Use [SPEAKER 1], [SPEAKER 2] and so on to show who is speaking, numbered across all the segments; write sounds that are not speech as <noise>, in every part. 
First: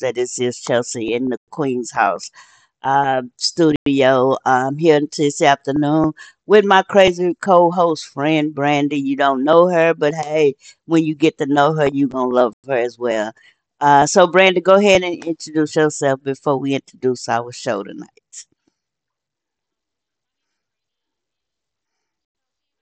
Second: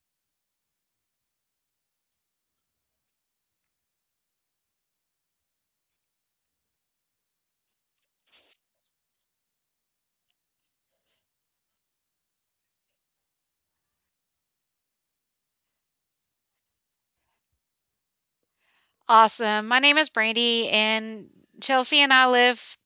[SPEAKER 1] that this is Chelsea in the Queen's House studio. I'm here this afternoon with my crazy co-host friend Brandy. You don't know her, but hey, when you get to know her, you're gonna love her as well. So Brandy, go ahead and introduce yourself before we introduce our show tonight.
[SPEAKER 2] Awesome. My name is Brandy, and Chelsea and I live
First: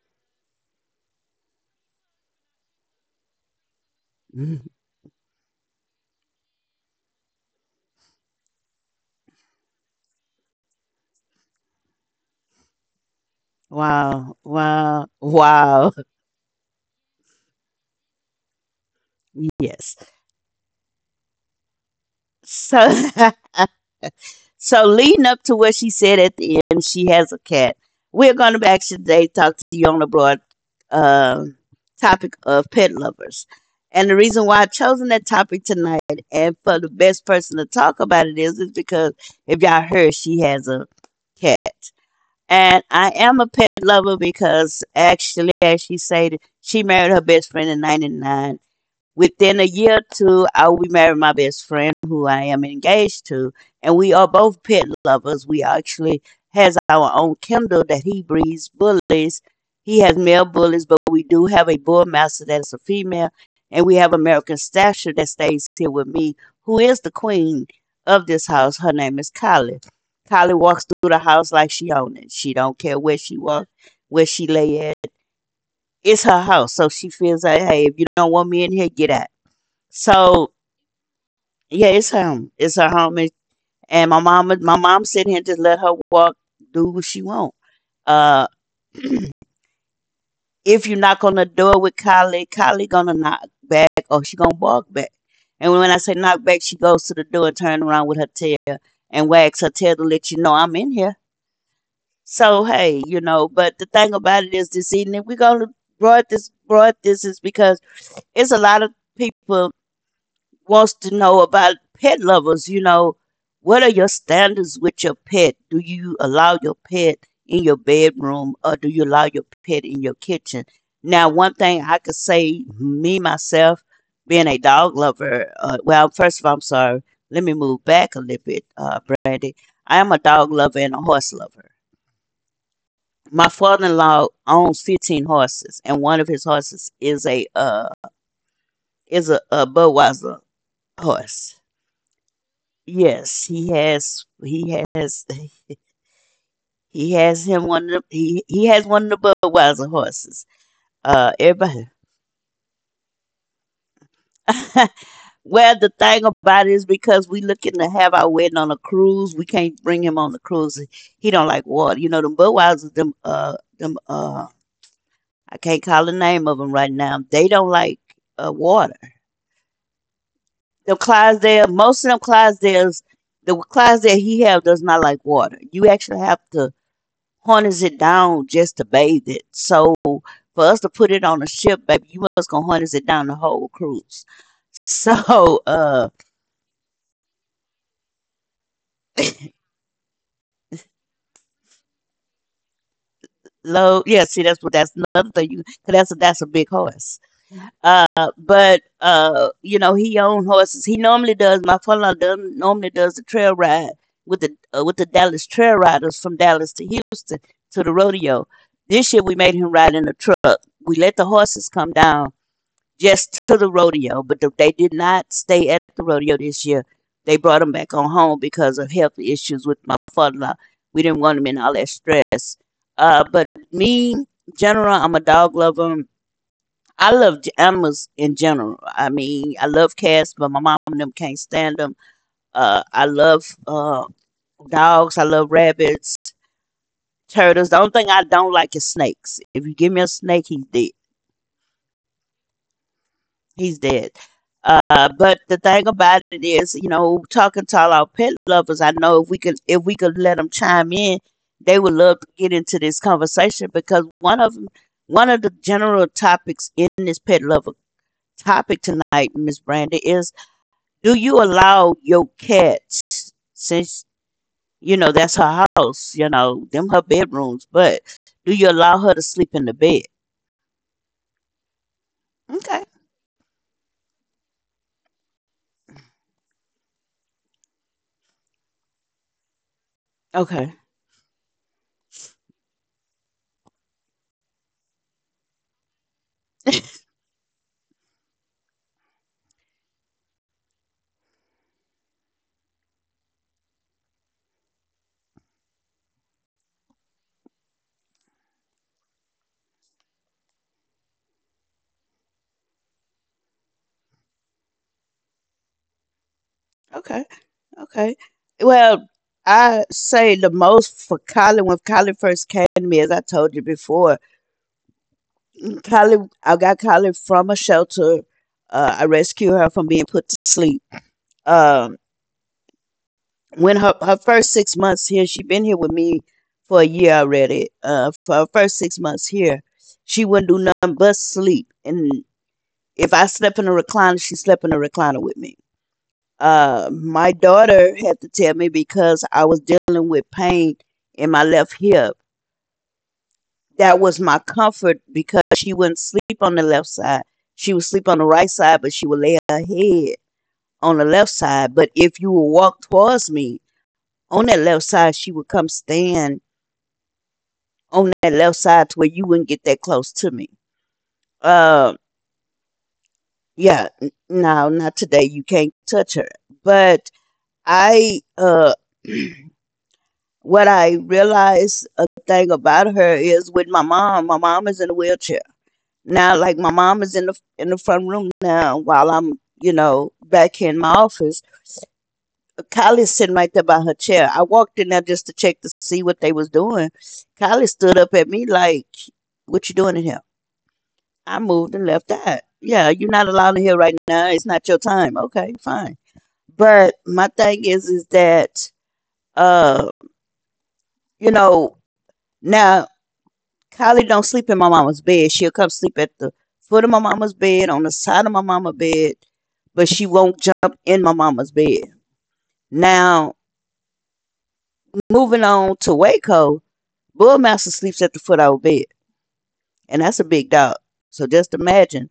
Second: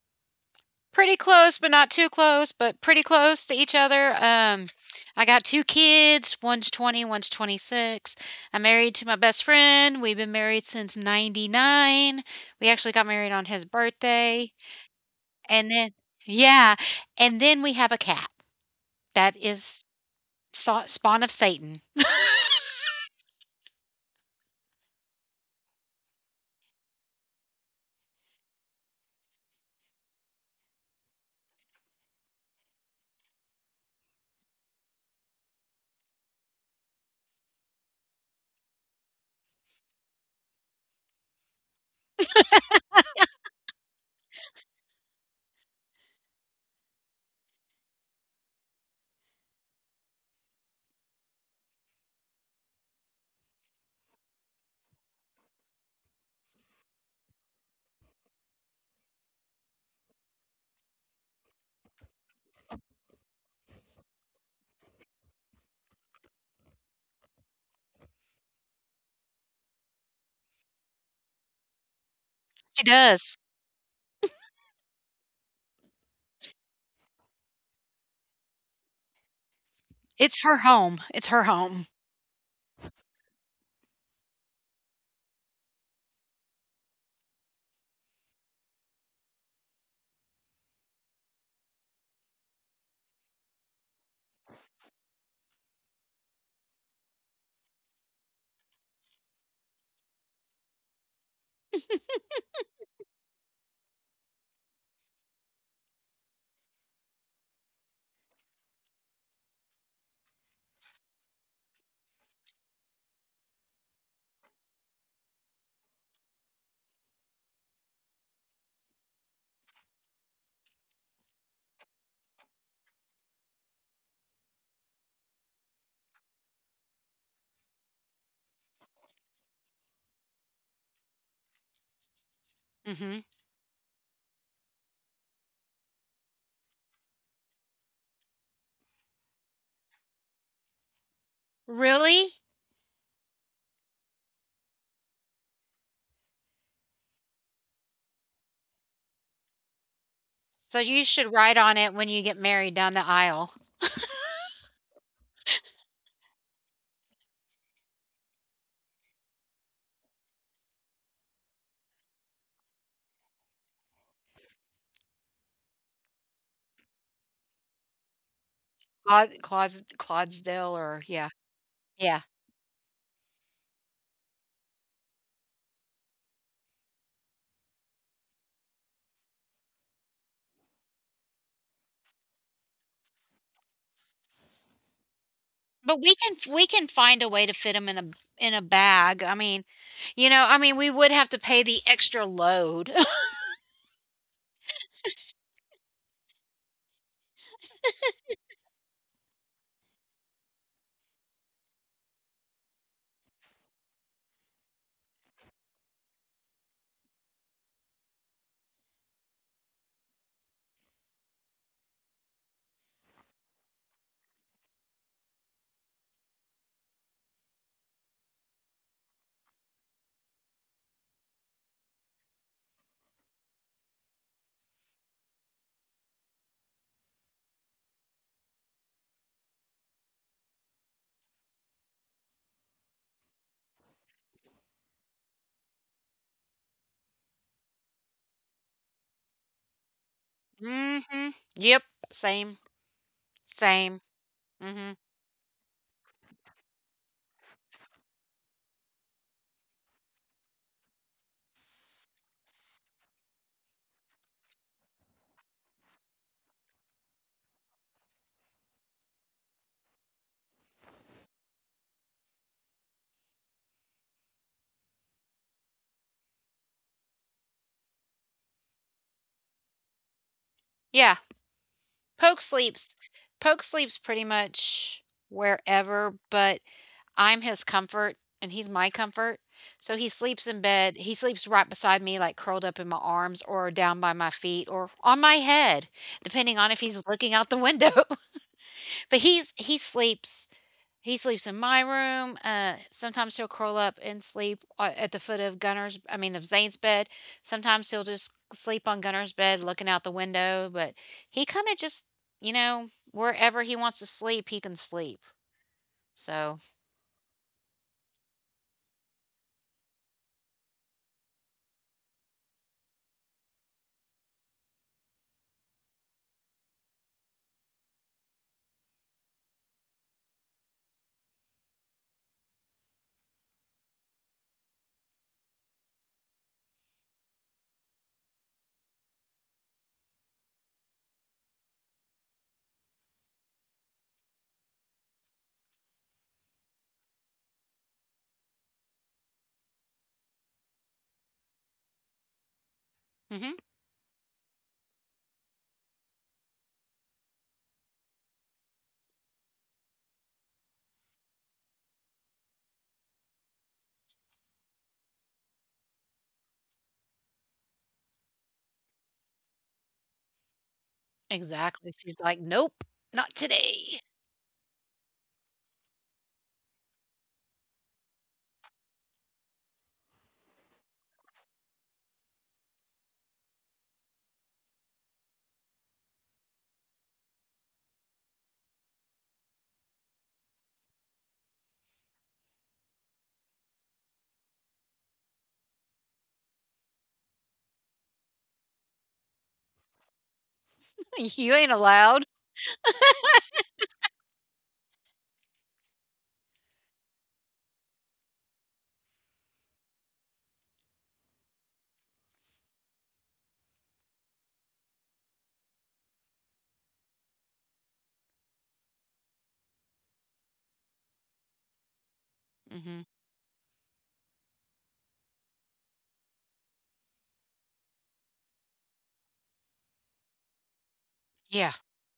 [SPEAKER 2] pretty close, but not too close, but pretty close to each other.
[SPEAKER 1] <laughs>
[SPEAKER 2] I got two kids. One's 20, one's twenty-six. I'm married to my best friend. We've been married since 99. We actually got married on his
[SPEAKER 1] Wow,
[SPEAKER 2] birthday.
[SPEAKER 1] wow,
[SPEAKER 2] And then,
[SPEAKER 1] wow.
[SPEAKER 2] yeah. And then we have a cat that
[SPEAKER 1] <laughs>
[SPEAKER 2] is
[SPEAKER 1] Yes.
[SPEAKER 2] spawn of Satan. <laughs>
[SPEAKER 1] So <laughs> So leading up to what she said at the end, she has a cat. We're going to back today talk to you on the broad uh, topic of pet lovers. And the reason why I've chosen that topic tonight and for the best person to talk about it is because if y'all heard, she has a cat. And I am a pet lover because actually, as she said, she married her best friend in 99. Within a year or two, I will be married my best friend, who I am engaged to, and we are both pet lovers. We actually has our own kennel that he breeds bullies. He has male bullies, but we do have a bull master that is a female, and we have American Stasher that stays here with me, who is the queen of this house. Her name is Collie. Collie walks through the house like she own it. She
[SPEAKER 2] She
[SPEAKER 1] don't care where
[SPEAKER 2] does.
[SPEAKER 1] she walks, where she lay at. It's her house, so she feels like, hey, if you don't want me in here, get out.
[SPEAKER 2] It's her
[SPEAKER 1] So
[SPEAKER 2] home. It's her home.
[SPEAKER 1] yeah, it's home. It's her home, and my mom sitting here just let her walk, do what she want. Uh, if you knock on the door with Kylie, Kylie gonna knock back, or she gonna bark back. And when I say knock back, she goes to the door and turn around with her tail and wags her tail to let you know I'm in here. So hey, you know. But the thing about it is, this evening we gonna brought this is because it's a lot of people wants to know about pet lovers. You know, what are your standards with your pet? Do you allow your pet in your bedroom or do you allow your pet in your kitchen? Now, one thing I could say, me myself, being a dog lover, well, first of all, I'm sorry. Let me move back a little bit, Brandy. I am a dog lover and a horse lover.
[SPEAKER 2] hmm
[SPEAKER 1] My father-in-law owns 15 horses, and one of his horses is a Budweiser horse.
[SPEAKER 2] Really?
[SPEAKER 1] Yes, he has. He has. He has him one of the. He has one of the Budweiser horses.
[SPEAKER 2] So you should write on it
[SPEAKER 1] Everybody.
[SPEAKER 2] when you get married down the aisle.
[SPEAKER 1] <laughs> Well, the thing about it is because we looking to have our wedding on a cruise, we can't bring him on the cruise. He don't like water. You know them Budweiser. Them them. I can't call the name of them right now. They don't like water.
[SPEAKER 2] Cla Claus Clydesdale
[SPEAKER 1] The
[SPEAKER 2] or yeah.
[SPEAKER 1] Clydesdale. Most of them
[SPEAKER 2] Yeah.
[SPEAKER 1] Clydesdales. The Clydesdale he have does not like water. You actually have to harness it down just to bathe it. So for us to put it on a ship, baby, you must gonna harness it down the whole cruise. <laughs> So
[SPEAKER 2] But
[SPEAKER 1] uh
[SPEAKER 2] we can find a way to fit them in a bag. I mean, you know, I mean, we would have to pay the extra load. <laughs>
[SPEAKER 1] low, yeah, see that's what that's another thing you Cause that's a big horse. Uh but you know he own horses. He normally does My father does normally does the trail ride with the Dallas trail riders from Dallas to Houston to the rodeo. This year we made him ride in a truck. We let the horses come down just to the rodeo, but they did not stay at the rodeo this year. They brought him back on home because of health issues with my father-in-law. We didn't want him in all that stress. But me, general, I'm a dog lover. I love animals in general. I mean, I love cats, but my mom and them can't stand them. I love dogs. I love rabbits, turtles. The only thing I don't like is snakes. If you give me a snake, he's dead.
[SPEAKER 2] Mhm. Yep. Same.
[SPEAKER 1] He's
[SPEAKER 2] Same.
[SPEAKER 1] dead.
[SPEAKER 2] Mhm.
[SPEAKER 1] But the thing about it is, you know, talking to all our pet lovers, I know if we could let them chime in, they would love to get into this conversation because one of the general topics in this pet lover topic tonight, Miss Brandy, is do you allow your cats since you know that's her house, you know, them her bedrooms, but do you allow her to sleep in the bed?
[SPEAKER 2] Yeah. Poke sleeps
[SPEAKER 1] Okay,
[SPEAKER 2] Poke sleeps pretty much wherever, but I'm his comfort and he's my comfort. So he sleeps in
[SPEAKER 1] okay,
[SPEAKER 2] bed. He sleeps right beside me, like curled up in my arms or down by my feet or on my head, depending on if he's looking out the window. <laughs> but he's he sleeps in my room. Sometimes he'll curl up and sleep at the foot of Gunner's. I mean of Zane's bed. Sometimes he'll just sleep on Gunner's bed, looking out the window. But he kind of just, you know, wherever he wants to sleep, he can sleep. So.
[SPEAKER 1] okay. Okay. Well, I say the most for Colin when Colin first came to me, as I told you before. Colin, I got Colin from a shelter. I rescued her from being put to sleep. Um, when her first 6 months here, she'd been here with me for a year already. For her first 6 months here, she wouldn't do nothing but sleep, and if I slept in a recliner, she slept in a recliner with me. My daughter had to tell me because I was dealing with pain in my left hip.
[SPEAKER 2] Mhm.
[SPEAKER 1] That was my comfort because she wouldn't sleep on the left side. She would sleep on the right side, but she would lay her head on the left side. But if you would walk towards me on that left side, she would come stand on that left side to where you wouldn't get that close to me.
[SPEAKER 2] Exactly,
[SPEAKER 1] Uh,
[SPEAKER 2] she's like, "Nope, not
[SPEAKER 1] yeah,
[SPEAKER 2] today. <laughs>
[SPEAKER 1] no, not today. You can't touch her. But I, uh, <clears throat> What I realized a thing about her is with my mom. My mom is in a wheelchair now. Like my mom is in the front room now, while I'm you know back here in my office. Kylie's sitting right there by her chair. I walked in there just to check to see what they was doing. Kylie stood up at me like, "What you doing in here?" I
[SPEAKER 2] You ain't
[SPEAKER 1] moved and left
[SPEAKER 2] allowed."
[SPEAKER 1] that. Yeah, you're not allowed in here right now. It's not your time. Okay, fine. But my thing is that uh, you know now Kylie don't sleep in my mama's bed. She'll come sleep at the foot of my mama's bed, on the side of my mama's bed, but she won't jump in my mama's bed.
[SPEAKER 2] Mhm.
[SPEAKER 1] Now, moving on to Waco, Bullmaster sleeps at the foot of our bed, and that's a big dog. So just
[SPEAKER 2] Yeah.
[SPEAKER 1] imagine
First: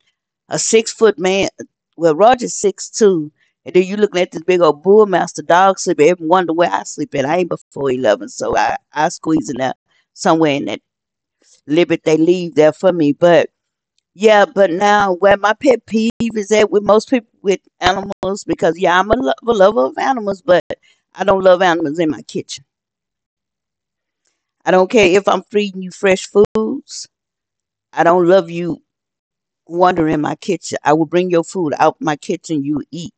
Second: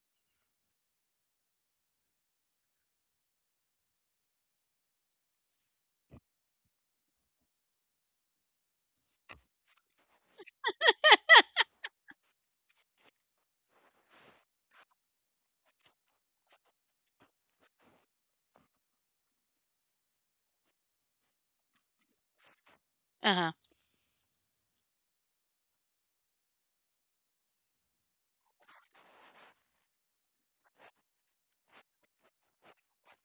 [SPEAKER 1] a 6 foot man. Well, Roger's 6'2", and then you looking at this big old Bullmaster dog sleeping. Everyone wonder where I sleep at. I ain't before 11, so I squeeze in there somewhere in that little bit they leave there for me, but yeah, but now where my pet peeve is at with most people with animals, because yeah, I'm a lover of animals, but I don't love animals in my kitchen.
[SPEAKER 2] Uh-huh.
[SPEAKER 1] I don't care if I'm feeding you fresh foods. I don't love you wandering in my kitchen. I will bring your food out my kitchen. You eat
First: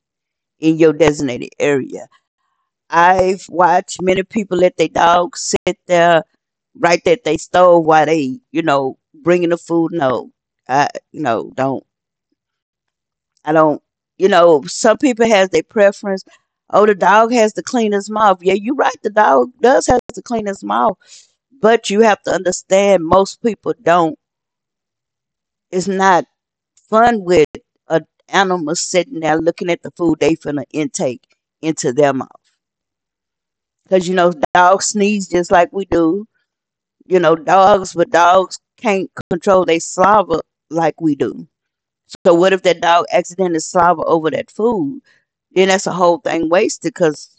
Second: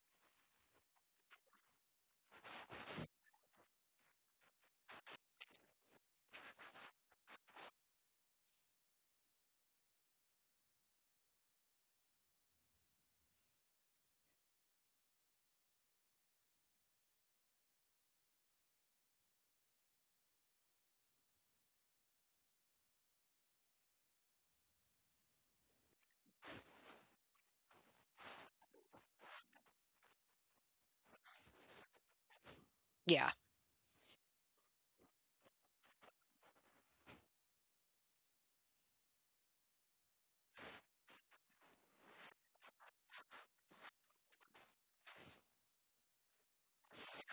[SPEAKER 1] in your designated area. I've watched many people let their dogs sit there right at their stove while they, you know, bringing the food. No, I no don't. I don't, you know, some people has their preference. Oh, the dog has the cleanest mouth. Yeah, you're right. The dog does has the cleanest mouth, but you have to understand most people don't. It's not fun with a animal sitting there looking at the food they finna intake into their mouth.
[SPEAKER 2] Yeah.
[SPEAKER 1] Cause you know, dogs sneeze just like we do. You know, dogs, but dogs can't control their saliva like we do. So what if that dog accidentally saliva over that food? Then that's a whole thing wasted. Cause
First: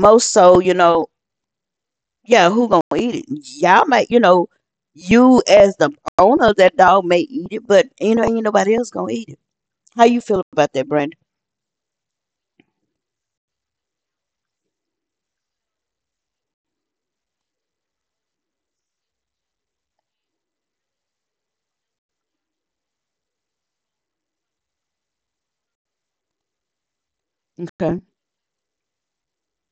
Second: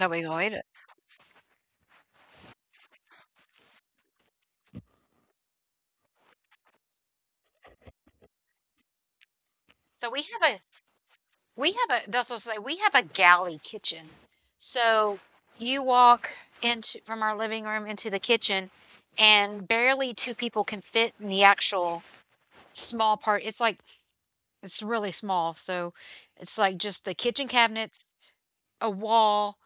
[SPEAKER 2] No, we
[SPEAKER 1] most
[SPEAKER 2] gonna eat
[SPEAKER 1] so,
[SPEAKER 2] it.
[SPEAKER 1] you know, yeah, who gonna eat it? Y'all might, you know, you as the owner of that dog may eat it, but you know, ain't nobody else gonna eat it. How
[SPEAKER 2] So
[SPEAKER 1] you
[SPEAKER 2] we
[SPEAKER 1] feel
[SPEAKER 2] have a
[SPEAKER 1] about that, Brandon?
[SPEAKER 2] we have a, that's what I was saying, we have a galley kitchen. So you walk into, from our living room into the kitchen, and barely 2 people can fit in the actual small part. It's like it's really small, so it's like just the kitchen
[SPEAKER 1] Okay.
[SPEAKER 2] cabinets, a wall,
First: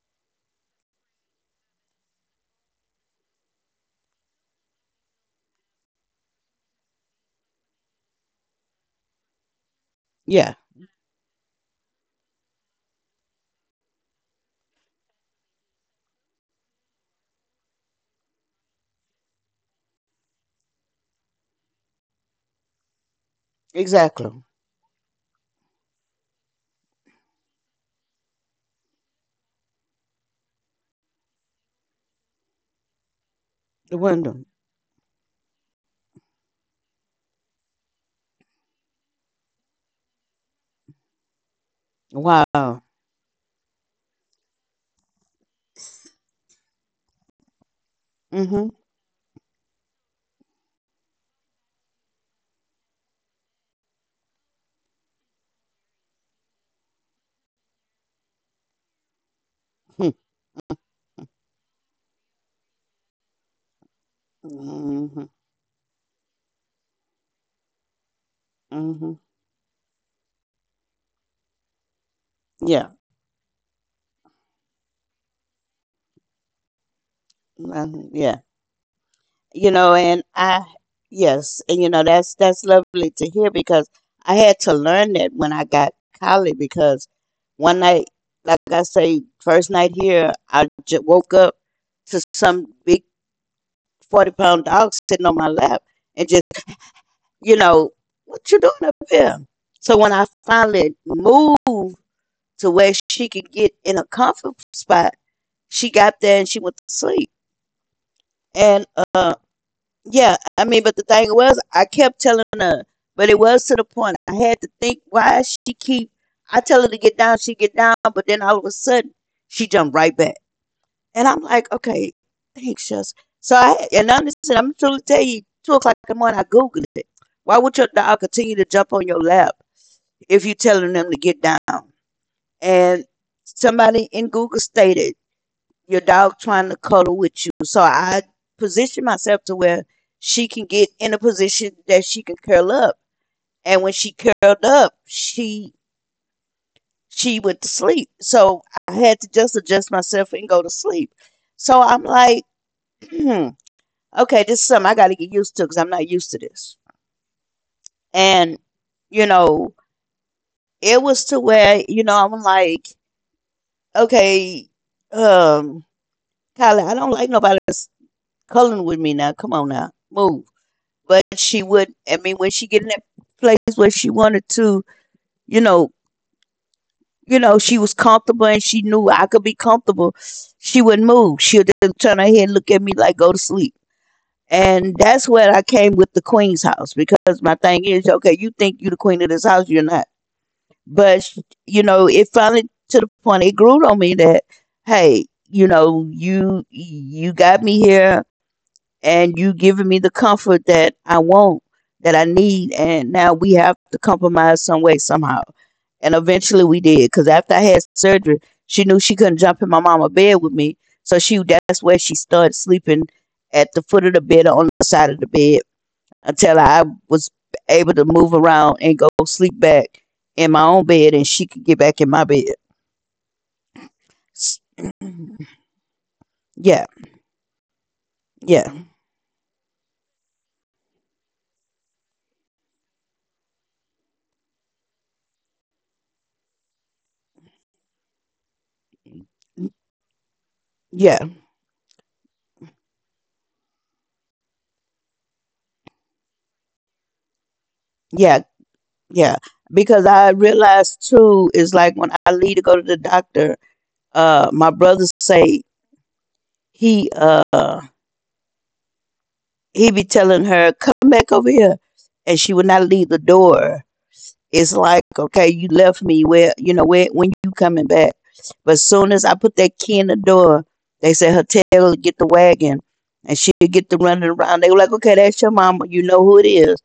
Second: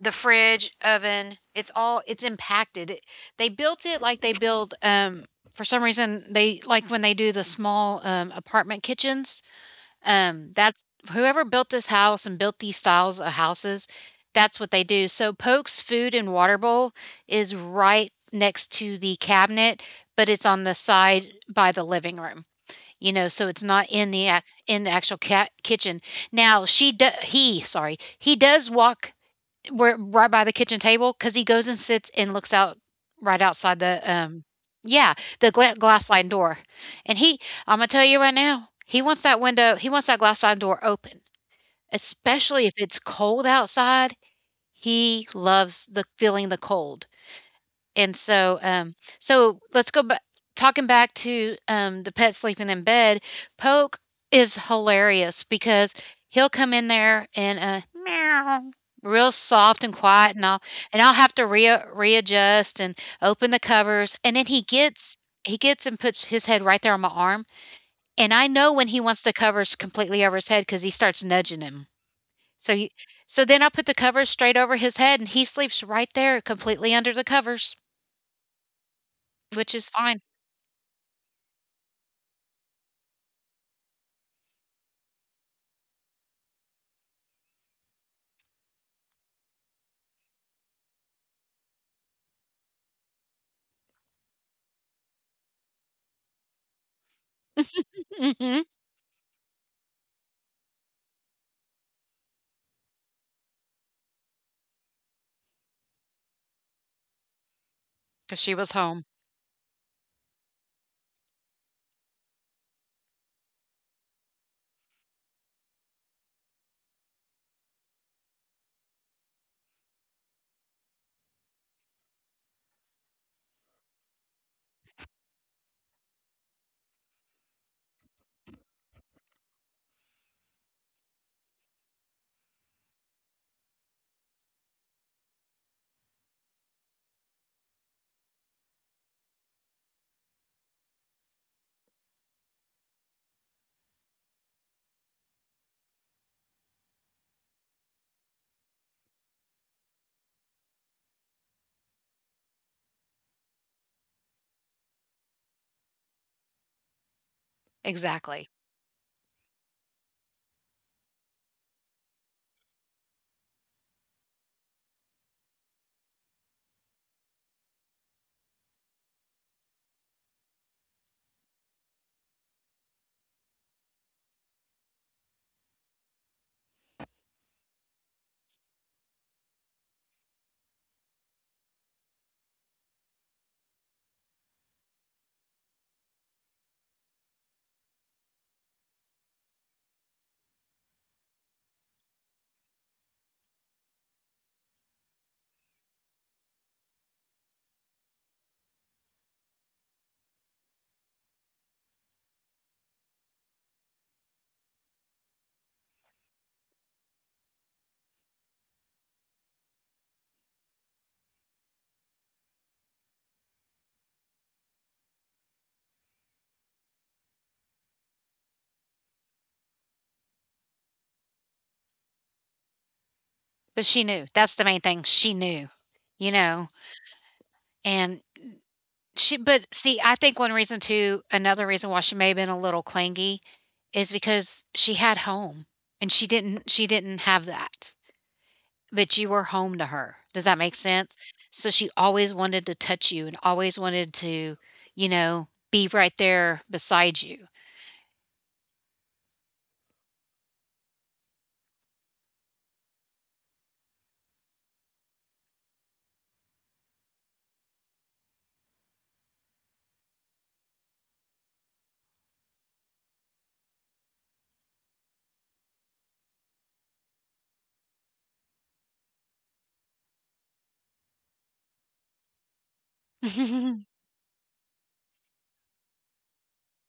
[SPEAKER 2] the fridge, oven. It's impacted. They built it like they build. For some reason, they like when they do the small apartment kitchens.
[SPEAKER 1] Yeah,
[SPEAKER 2] That's whoever built this house and built these styles of houses. That's what they do. So Polk's food and water bowl is right next to the cabinet, but it's on the side by the living room. You know, so it's not in the
[SPEAKER 1] exactly.
[SPEAKER 2] in the actual kitchen. Now she do- he sorry he does walk, we're right by the kitchen table because he goes and sits and looks out right outside the
[SPEAKER 1] The window.
[SPEAKER 2] yeah, the glass sliding door, and he I'm gonna tell you right now, he wants that glass sliding door open, especially if
[SPEAKER 1] Wow.
[SPEAKER 2] it's cold outside. He loves the feeling, the cold. And so,
[SPEAKER 1] Mm-hmm.
[SPEAKER 2] so let's go back. Talking back to the pet sleeping in bed, Poke is hilarious because he'll come in there and meow real soft and
[SPEAKER 1] Hmm.
[SPEAKER 2] quiet, and I'll have to readjust and open the covers, and then
[SPEAKER 1] Mm-hmm.
[SPEAKER 2] he gets and puts his head right there on my arm, and I know when he wants
[SPEAKER 1] Mm-hmm.
[SPEAKER 2] the covers completely over his head because he starts nudging him. So he,
[SPEAKER 1] Yeah.
[SPEAKER 2] so then I put the covers straight over his head, and he sleeps right there, completely under the covers,
[SPEAKER 1] Mhm. Yeah. You
[SPEAKER 2] which is
[SPEAKER 1] know,
[SPEAKER 2] fine.
[SPEAKER 1] and I, yes, and you know that's lovely to hear because I had to learn that when I got college because one night, like I say, first night here, I just woke up to some big 40 pound dog sitting on my lap and just, you know,
[SPEAKER 2] Mm-hmm.
[SPEAKER 1] what you
[SPEAKER 2] Because
[SPEAKER 1] doing up here. So when I finally moved to where she could get in a comfort spot, she got there and she went to sleep.
[SPEAKER 2] she was
[SPEAKER 1] And
[SPEAKER 2] home.
[SPEAKER 1] uh, yeah, I mean, but the thing was, I kept telling her, but it was to the point I had to think why she keep. I tell her to get down, she get down, but then all of a sudden she jumped right back, and I'm like, okay, thanks, just so I and understand. I'm trying to tell you, 2 o'clock in the morning, I googled it. Why would your dog continue to jump on your lap if you telling them to get down? And somebody in Google stated your dog trying to cuddle with you. So I position myself to where she can get in a position that she can curl up. And when she curled up, she went to sleep. So I had to just adjust myself and go to sleep. So I'm like, <clears throat> hmm, okay, this is something I got to get used to because I'm not used to this.
[SPEAKER 2] Exactly.
[SPEAKER 1] And you know, it was to where you know I'm like, okay, um, Kylie, I don't like nobody that's cuddling with me now. Come on now, move but she would. I mean, when she get in that place where she wanted to, you know, she was comfortable and she knew I could be comfortable. She wouldn't move. She would just turn her head, and look at me like go to sleep. And that's where I came with the queen's house because my thing is, okay, you think you the queen of this house, you're not. But you know, it finally to the point it grew on me that, hey, you know, you got me here and you giving me the comfort that I want, that I need, and now we have to compromise some way somehow. And eventually we did, because after I had surgery, she knew she couldn't jump in my mama bed with me, so she that's where she started sleeping at the foot of the bed or on the side of the bed until I was able to move around and go sleep back in my own bed, and she could get back in my bed.
[SPEAKER 2] But she knew. That's the
[SPEAKER 1] S-
[SPEAKER 2] main
[SPEAKER 1] <clears throat>
[SPEAKER 2] thing, she knew, you know,
[SPEAKER 1] Yeah,
[SPEAKER 2] and
[SPEAKER 1] yeah,
[SPEAKER 2] she but see, I think one reason too, another reason why she may have been a little clingy is because she had home, and she didn't have that, but you were home to her. Does that make sense?
[SPEAKER 1] yeah,
[SPEAKER 2] So she always wanted to touch you and always wanted to, you know, be right there beside you.
[SPEAKER 1] yeah. Yeah, because I realized too is like when I leave to go to the doctor, my brother say he uh he be telling her come back over here, and she would not leave the door. It's like okay, you left me where you know where when you coming back, but soon as I put that key in the door, they said her tail will get the wagon, and she'll get to
[SPEAKER 2] <laughs>
[SPEAKER 1] running around. They were like, okay, that's your mama, you know who it is.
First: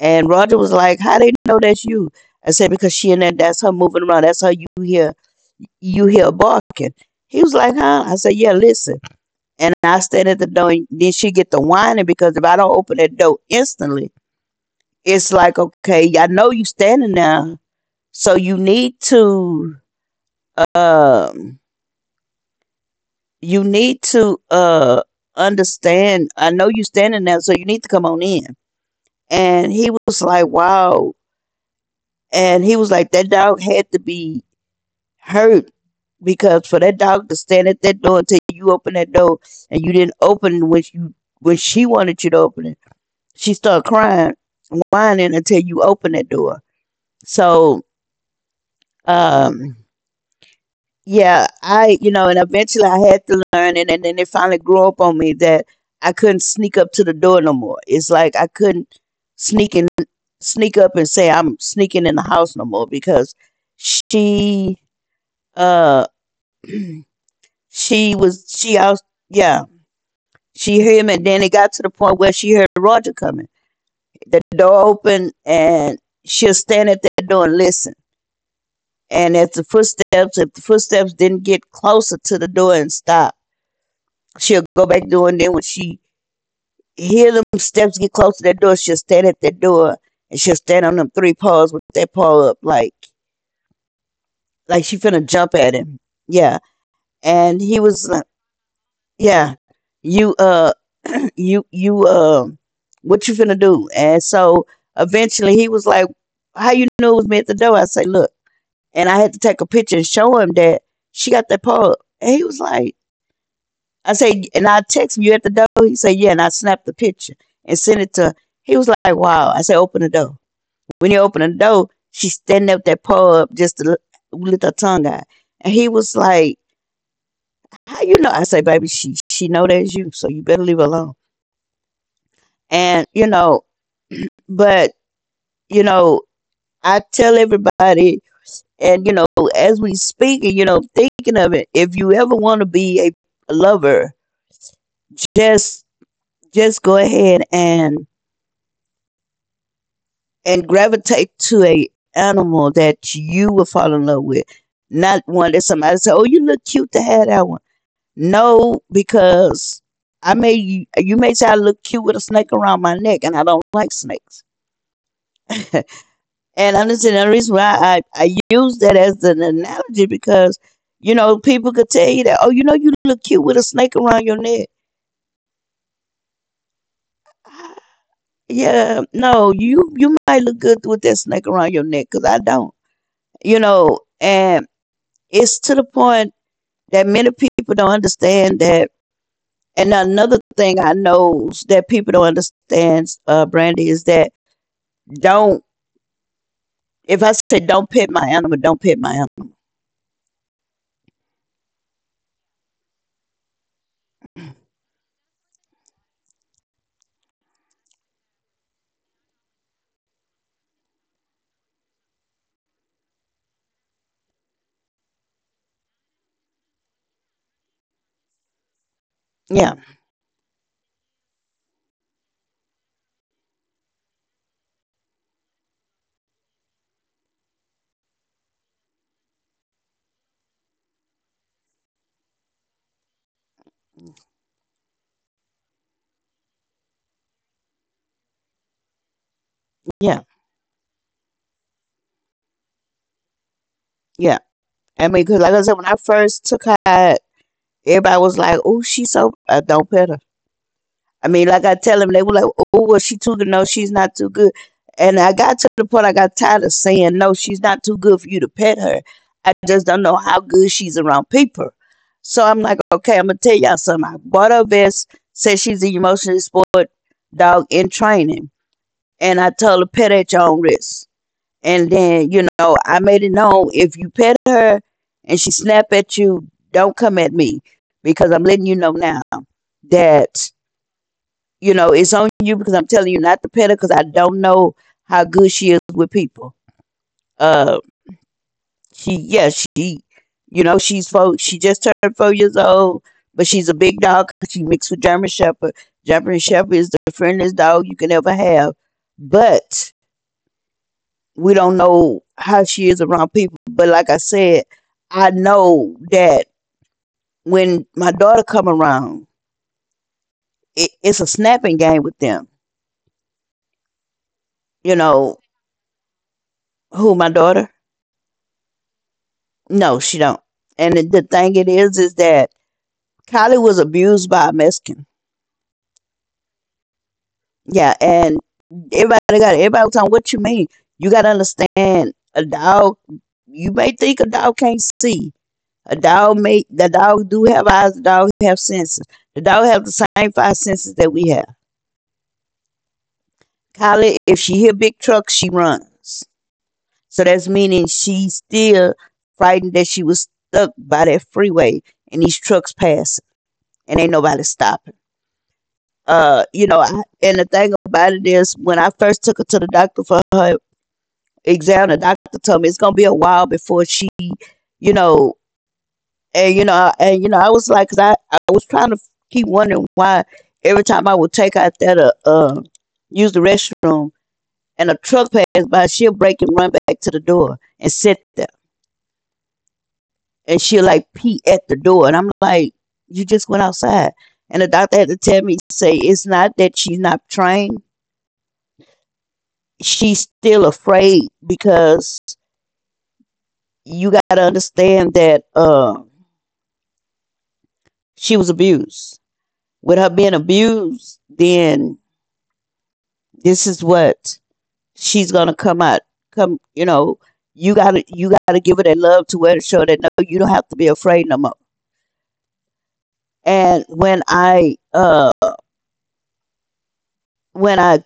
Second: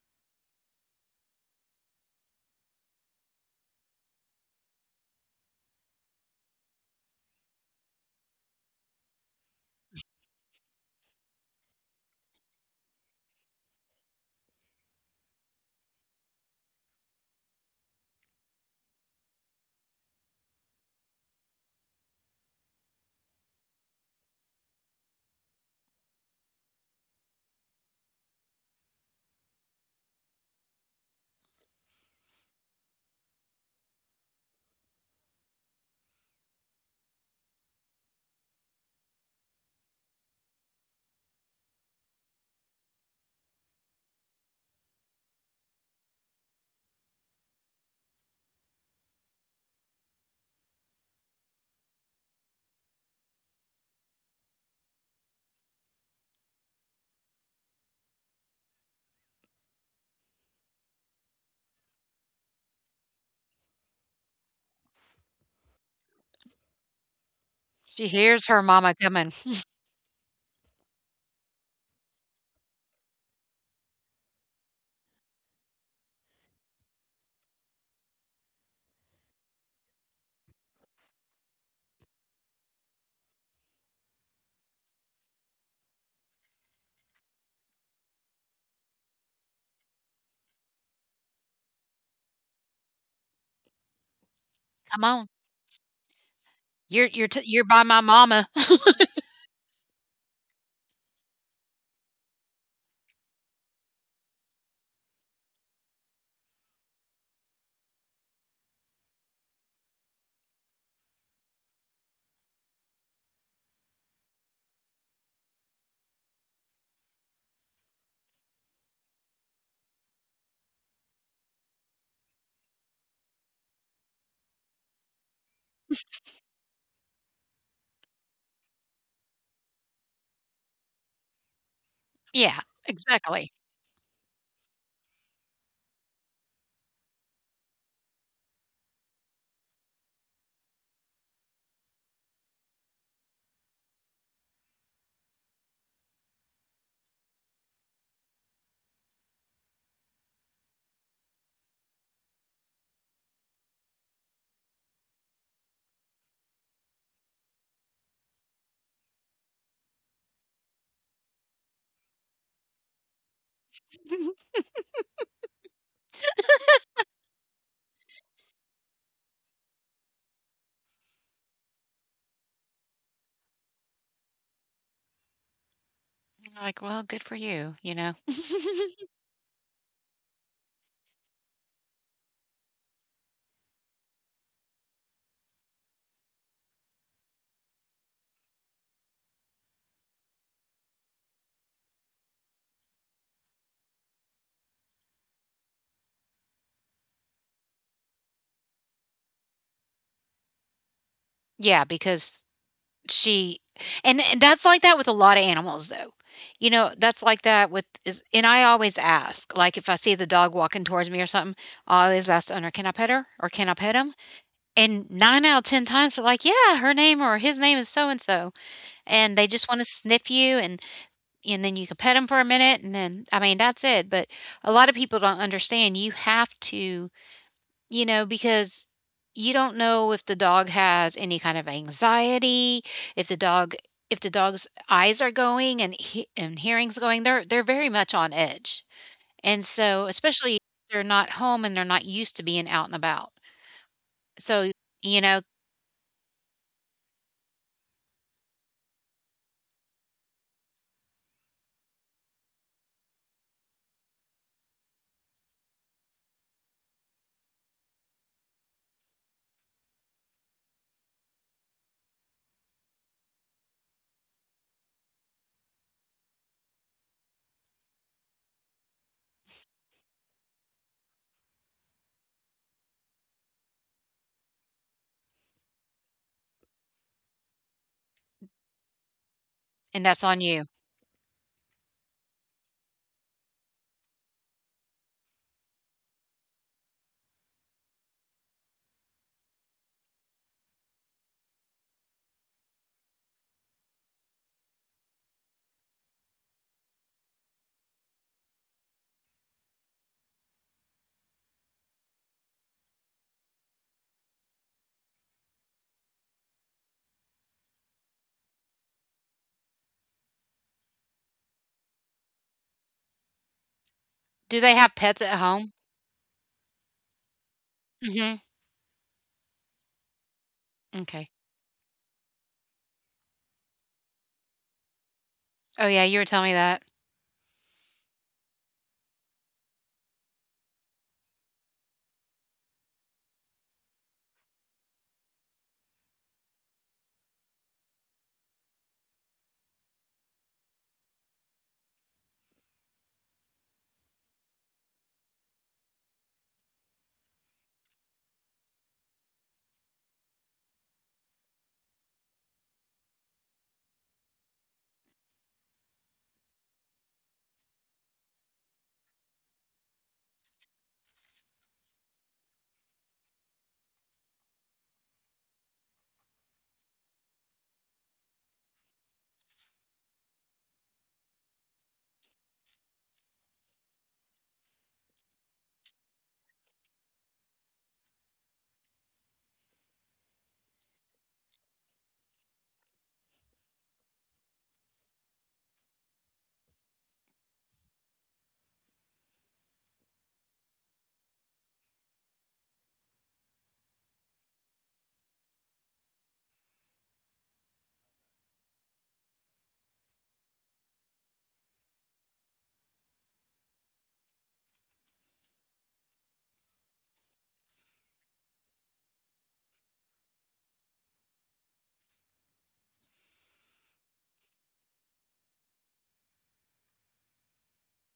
[SPEAKER 1] And Roger was like, how they know that's you? I said because she in there, that's her moving around, that's how you here you hear barking. He was like, huh? I said, yeah, listen. And I stand at the door, and then she get the whining because if I don't open that door instantly, it's like, okay, I know you standing there, so you need to, um, you need to understand. I know you standing there, so you need to come on in. And he was like, wow. And he was like, that dog had to be hurt because for that dog to stand at that door until you open that door and you didn't open when you when she wanted you to open it, she started crying, whining until you open that door. So um, yeah, I you know, and eventually I had to learn, and then it finally grew up on me that I couldn't sneak up to the door no more. It's like I couldn't sneak and sneak up and say I'm sneaking in the house no more because she uh <clears throat>
[SPEAKER 2] She
[SPEAKER 1] She
[SPEAKER 2] hears
[SPEAKER 1] was
[SPEAKER 2] her
[SPEAKER 1] she
[SPEAKER 2] mama
[SPEAKER 1] out
[SPEAKER 2] coming.
[SPEAKER 1] yeah. She heard him and then it got to the point where she heard Roger coming. The door opened and she'll stand at that door and listen. And if the footsteps didn't get closer to the door and stop, she'll go back door and then when she hear them steps get close to that door, she'll stand at that door and she'll stand on them three paws with that paw up like she
[SPEAKER 2] "Come on.
[SPEAKER 1] finna jump at him. Yeah.
[SPEAKER 2] You're
[SPEAKER 1] And
[SPEAKER 2] by
[SPEAKER 1] he
[SPEAKER 2] my
[SPEAKER 1] was like,
[SPEAKER 2] mama."
[SPEAKER 1] yeah, you uh you what you finna do and so eventually he was like how you knew it was me at the door. I say look, and I had to take a picture and show him that she got that pole. And he was like, I say, and I text him, you at the door? He said yeah, and I snapped the picture and sent it to. He was like, wow. I said open the door. When he opened the door, she standing up that pole up just to let her tongue out. And he was like, how you know? I say baby, she know that's you so you better leave her alone.
[SPEAKER 2] Yeah,
[SPEAKER 1] And you
[SPEAKER 2] exactly.
[SPEAKER 1] know, but you know, I tell everybody, and you know, as we speak, you know, thinking of it, if you ever want to be a lover, just just go ahead and gravitate to a animal that you will fall in love with, not one that somebody say, "Oh, you look cute to have that one." No, because I may you may say I look cute with a snake around my neck, and I don't like snakes. <laughs> And I'm the reason why I use that as an analogy because, you know, people could tell you that, oh, you know, you look cute with a snake around your neck.
[SPEAKER 2] Like, well, good for you, you know?
[SPEAKER 1] Yeah, no, you might look good with that snake around your neck because I don't. You know, and it's to the point that many people don't understand that. And another thing I know that people don't understand, Brandy, is that don't, if I say don't pet my animal, don't pet my animal.
[SPEAKER 2] Yeah, because she and that's like that with a lot of animals though. You know, that's like that with is and I always ask, like if I see the dog walking towards me or something, I always ask the owner, can I pet her? Or can I pet him? And nine out of ten times they're like, yeah, her name or his name is so and so, and they just
[SPEAKER 1] Yeah,
[SPEAKER 2] want to sniff you, and then you can pet them for a minute, and then, I mean, that's it. But a lot of people don't understand, you have to, you know, because you don't know if the dog has any kind of anxiety, if the dog if the dog's eyes are going, and he, and hearing's going, they're very much on edge. And so,
[SPEAKER 1] yeah,
[SPEAKER 2] especially if they're not home and they're not used to being out and about.
[SPEAKER 1] yeah.
[SPEAKER 2] So,
[SPEAKER 1] I
[SPEAKER 2] you
[SPEAKER 1] mean,
[SPEAKER 2] know,
[SPEAKER 1] because like I said, when I first took her, everybody was like, "Oh, she's so I don't pet her." I mean, like I tell them, they were like, "Oh, well, she too good. No, she's not too good." And I got to the point I got tired of saying, "No, she's not too good for you to pet her." I just don't know how good she's around people. So I'm like, okay, I'm gonna tell y'all something. I bought her a vest. Said she's an emotionally support dog in training, and I told her pet at your own risk. And then, you know, I made it known if you pet her and she snap at you, don't come at me because I'm letting you know now
[SPEAKER 2] and that's on
[SPEAKER 1] that,
[SPEAKER 2] you.
[SPEAKER 1] you know, it's on you because I'm telling you not to pet her because I don't know how good she is with people. Uh, she, yeah, she, you know, she's four, she just turned 4 years old, but she's a big dog 'cause she mixed with German Shepherd. German Shepherd is the friendliest dog you can ever have. But we don't know how she is around people but like I said I know that when my daughter come around it's a snapping game with them.
[SPEAKER 2] Do they have
[SPEAKER 1] You
[SPEAKER 2] pets at
[SPEAKER 1] know
[SPEAKER 2] home?
[SPEAKER 1] who my daughter?
[SPEAKER 2] Mhm.
[SPEAKER 1] No, she don't. And
[SPEAKER 2] Okay.
[SPEAKER 1] the thing it is that Kylie was abused by a Mexican.
[SPEAKER 2] Oh yeah, you were telling me that.
[SPEAKER 1] Yeah, and everybody got everybody was on what you mean. You got to understand a dog, you may think a dog can't see. A dog may the dog do have eyes, the dog have senses. The dog have the same five senses that we have. Kylie, if she hear big trucks, she runs. So that's meaning she's still frightened that she was stuck by that freeway and these trucks passing and ain't nobody stopping. You know, I, and the thing about it is when I first took her to the doctor for her exam, the doctor told me it's gonna be a while before she, you know, and you know, I- and you know, I was like, 'cause I was trying to keep wondering why every time I would take out that use the restroom and a truck passed by, she'll break and run back to the door and sit there, and she'll like pee at the door, and I'm like, you just went outside, and the doctor had to tell me, say it's not that she's not trained, she's still afraid because you got to understand that she was abused. With her being abused, then this is what she's gonna come out come you know you gotta give her that love to where, to show that, no, you don't have to be afraid no more. And when I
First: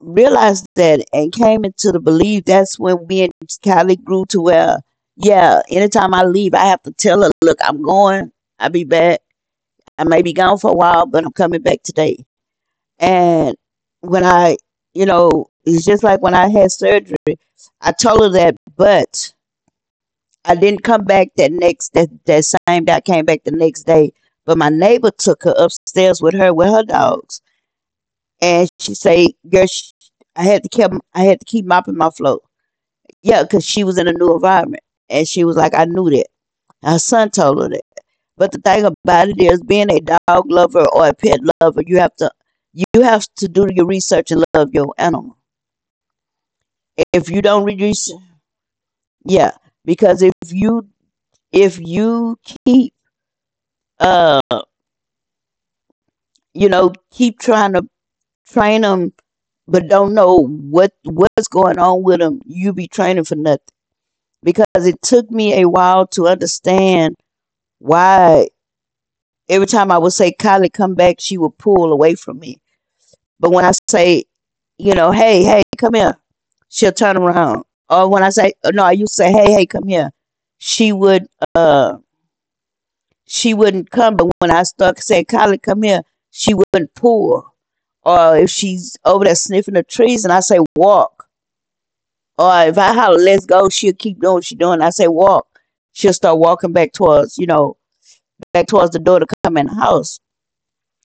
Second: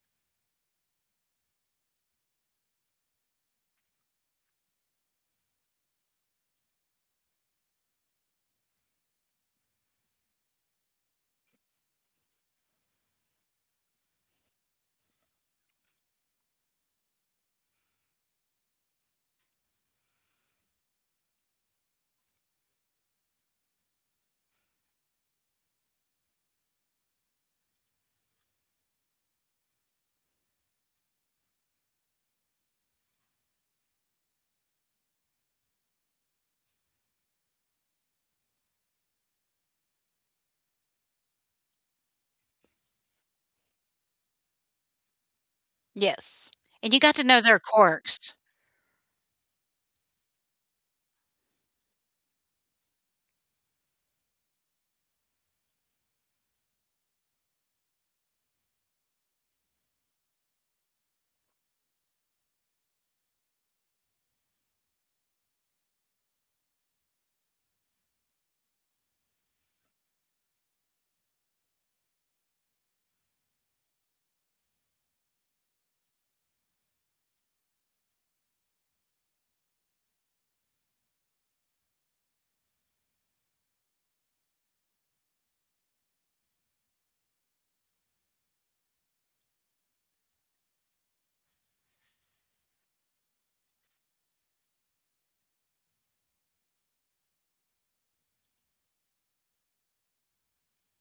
[SPEAKER 1] realized that and came into the belief, that's when me and kylie grew to where, yeah, anytime I leave I have to tell her, look, I'm going, I'll be back, I may be gone for a while but I'm coming back today. And when I you know it's just like when I had surgery. I told her that, but I didn't come back that same day. I came back the next day, but my neighbor took her upstairs with her dogs, and she said, "Girl, sh I had to keep mopping my floor, yeah, because she was in a new environment," and she was like, I knew that. Her son told her that. But the thing about it is, being a dog lover or a pet lover, you have to do your research and love your animal.
[SPEAKER 2] Yes. And you got to
[SPEAKER 1] If
[SPEAKER 2] know
[SPEAKER 1] you
[SPEAKER 2] their
[SPEAKER 1] don't reduce,
[SPEAKER 2] quirks.
[SPEAKER 1] yeah, because if you keep um keep trying to train them, but don't know what's going on with them. You be training for nothing because it took me a while to understand why. Every time I would say, "Kylie, come back," she would pull away from me. But when I say, "Hey, hey, come here," she'll turn around. Or when I say, "No." I used to say, "Hey, hey, come here," she would uh she wouldn't come. But when I start saying, "Kylie, come here," she wouldn't pull. Or if she's over there sniffing the trees and I say walk. Or if I holler, let's go, she'll keep doing what she's doing. I say walk. She'll start walking back towards the door to come in the house,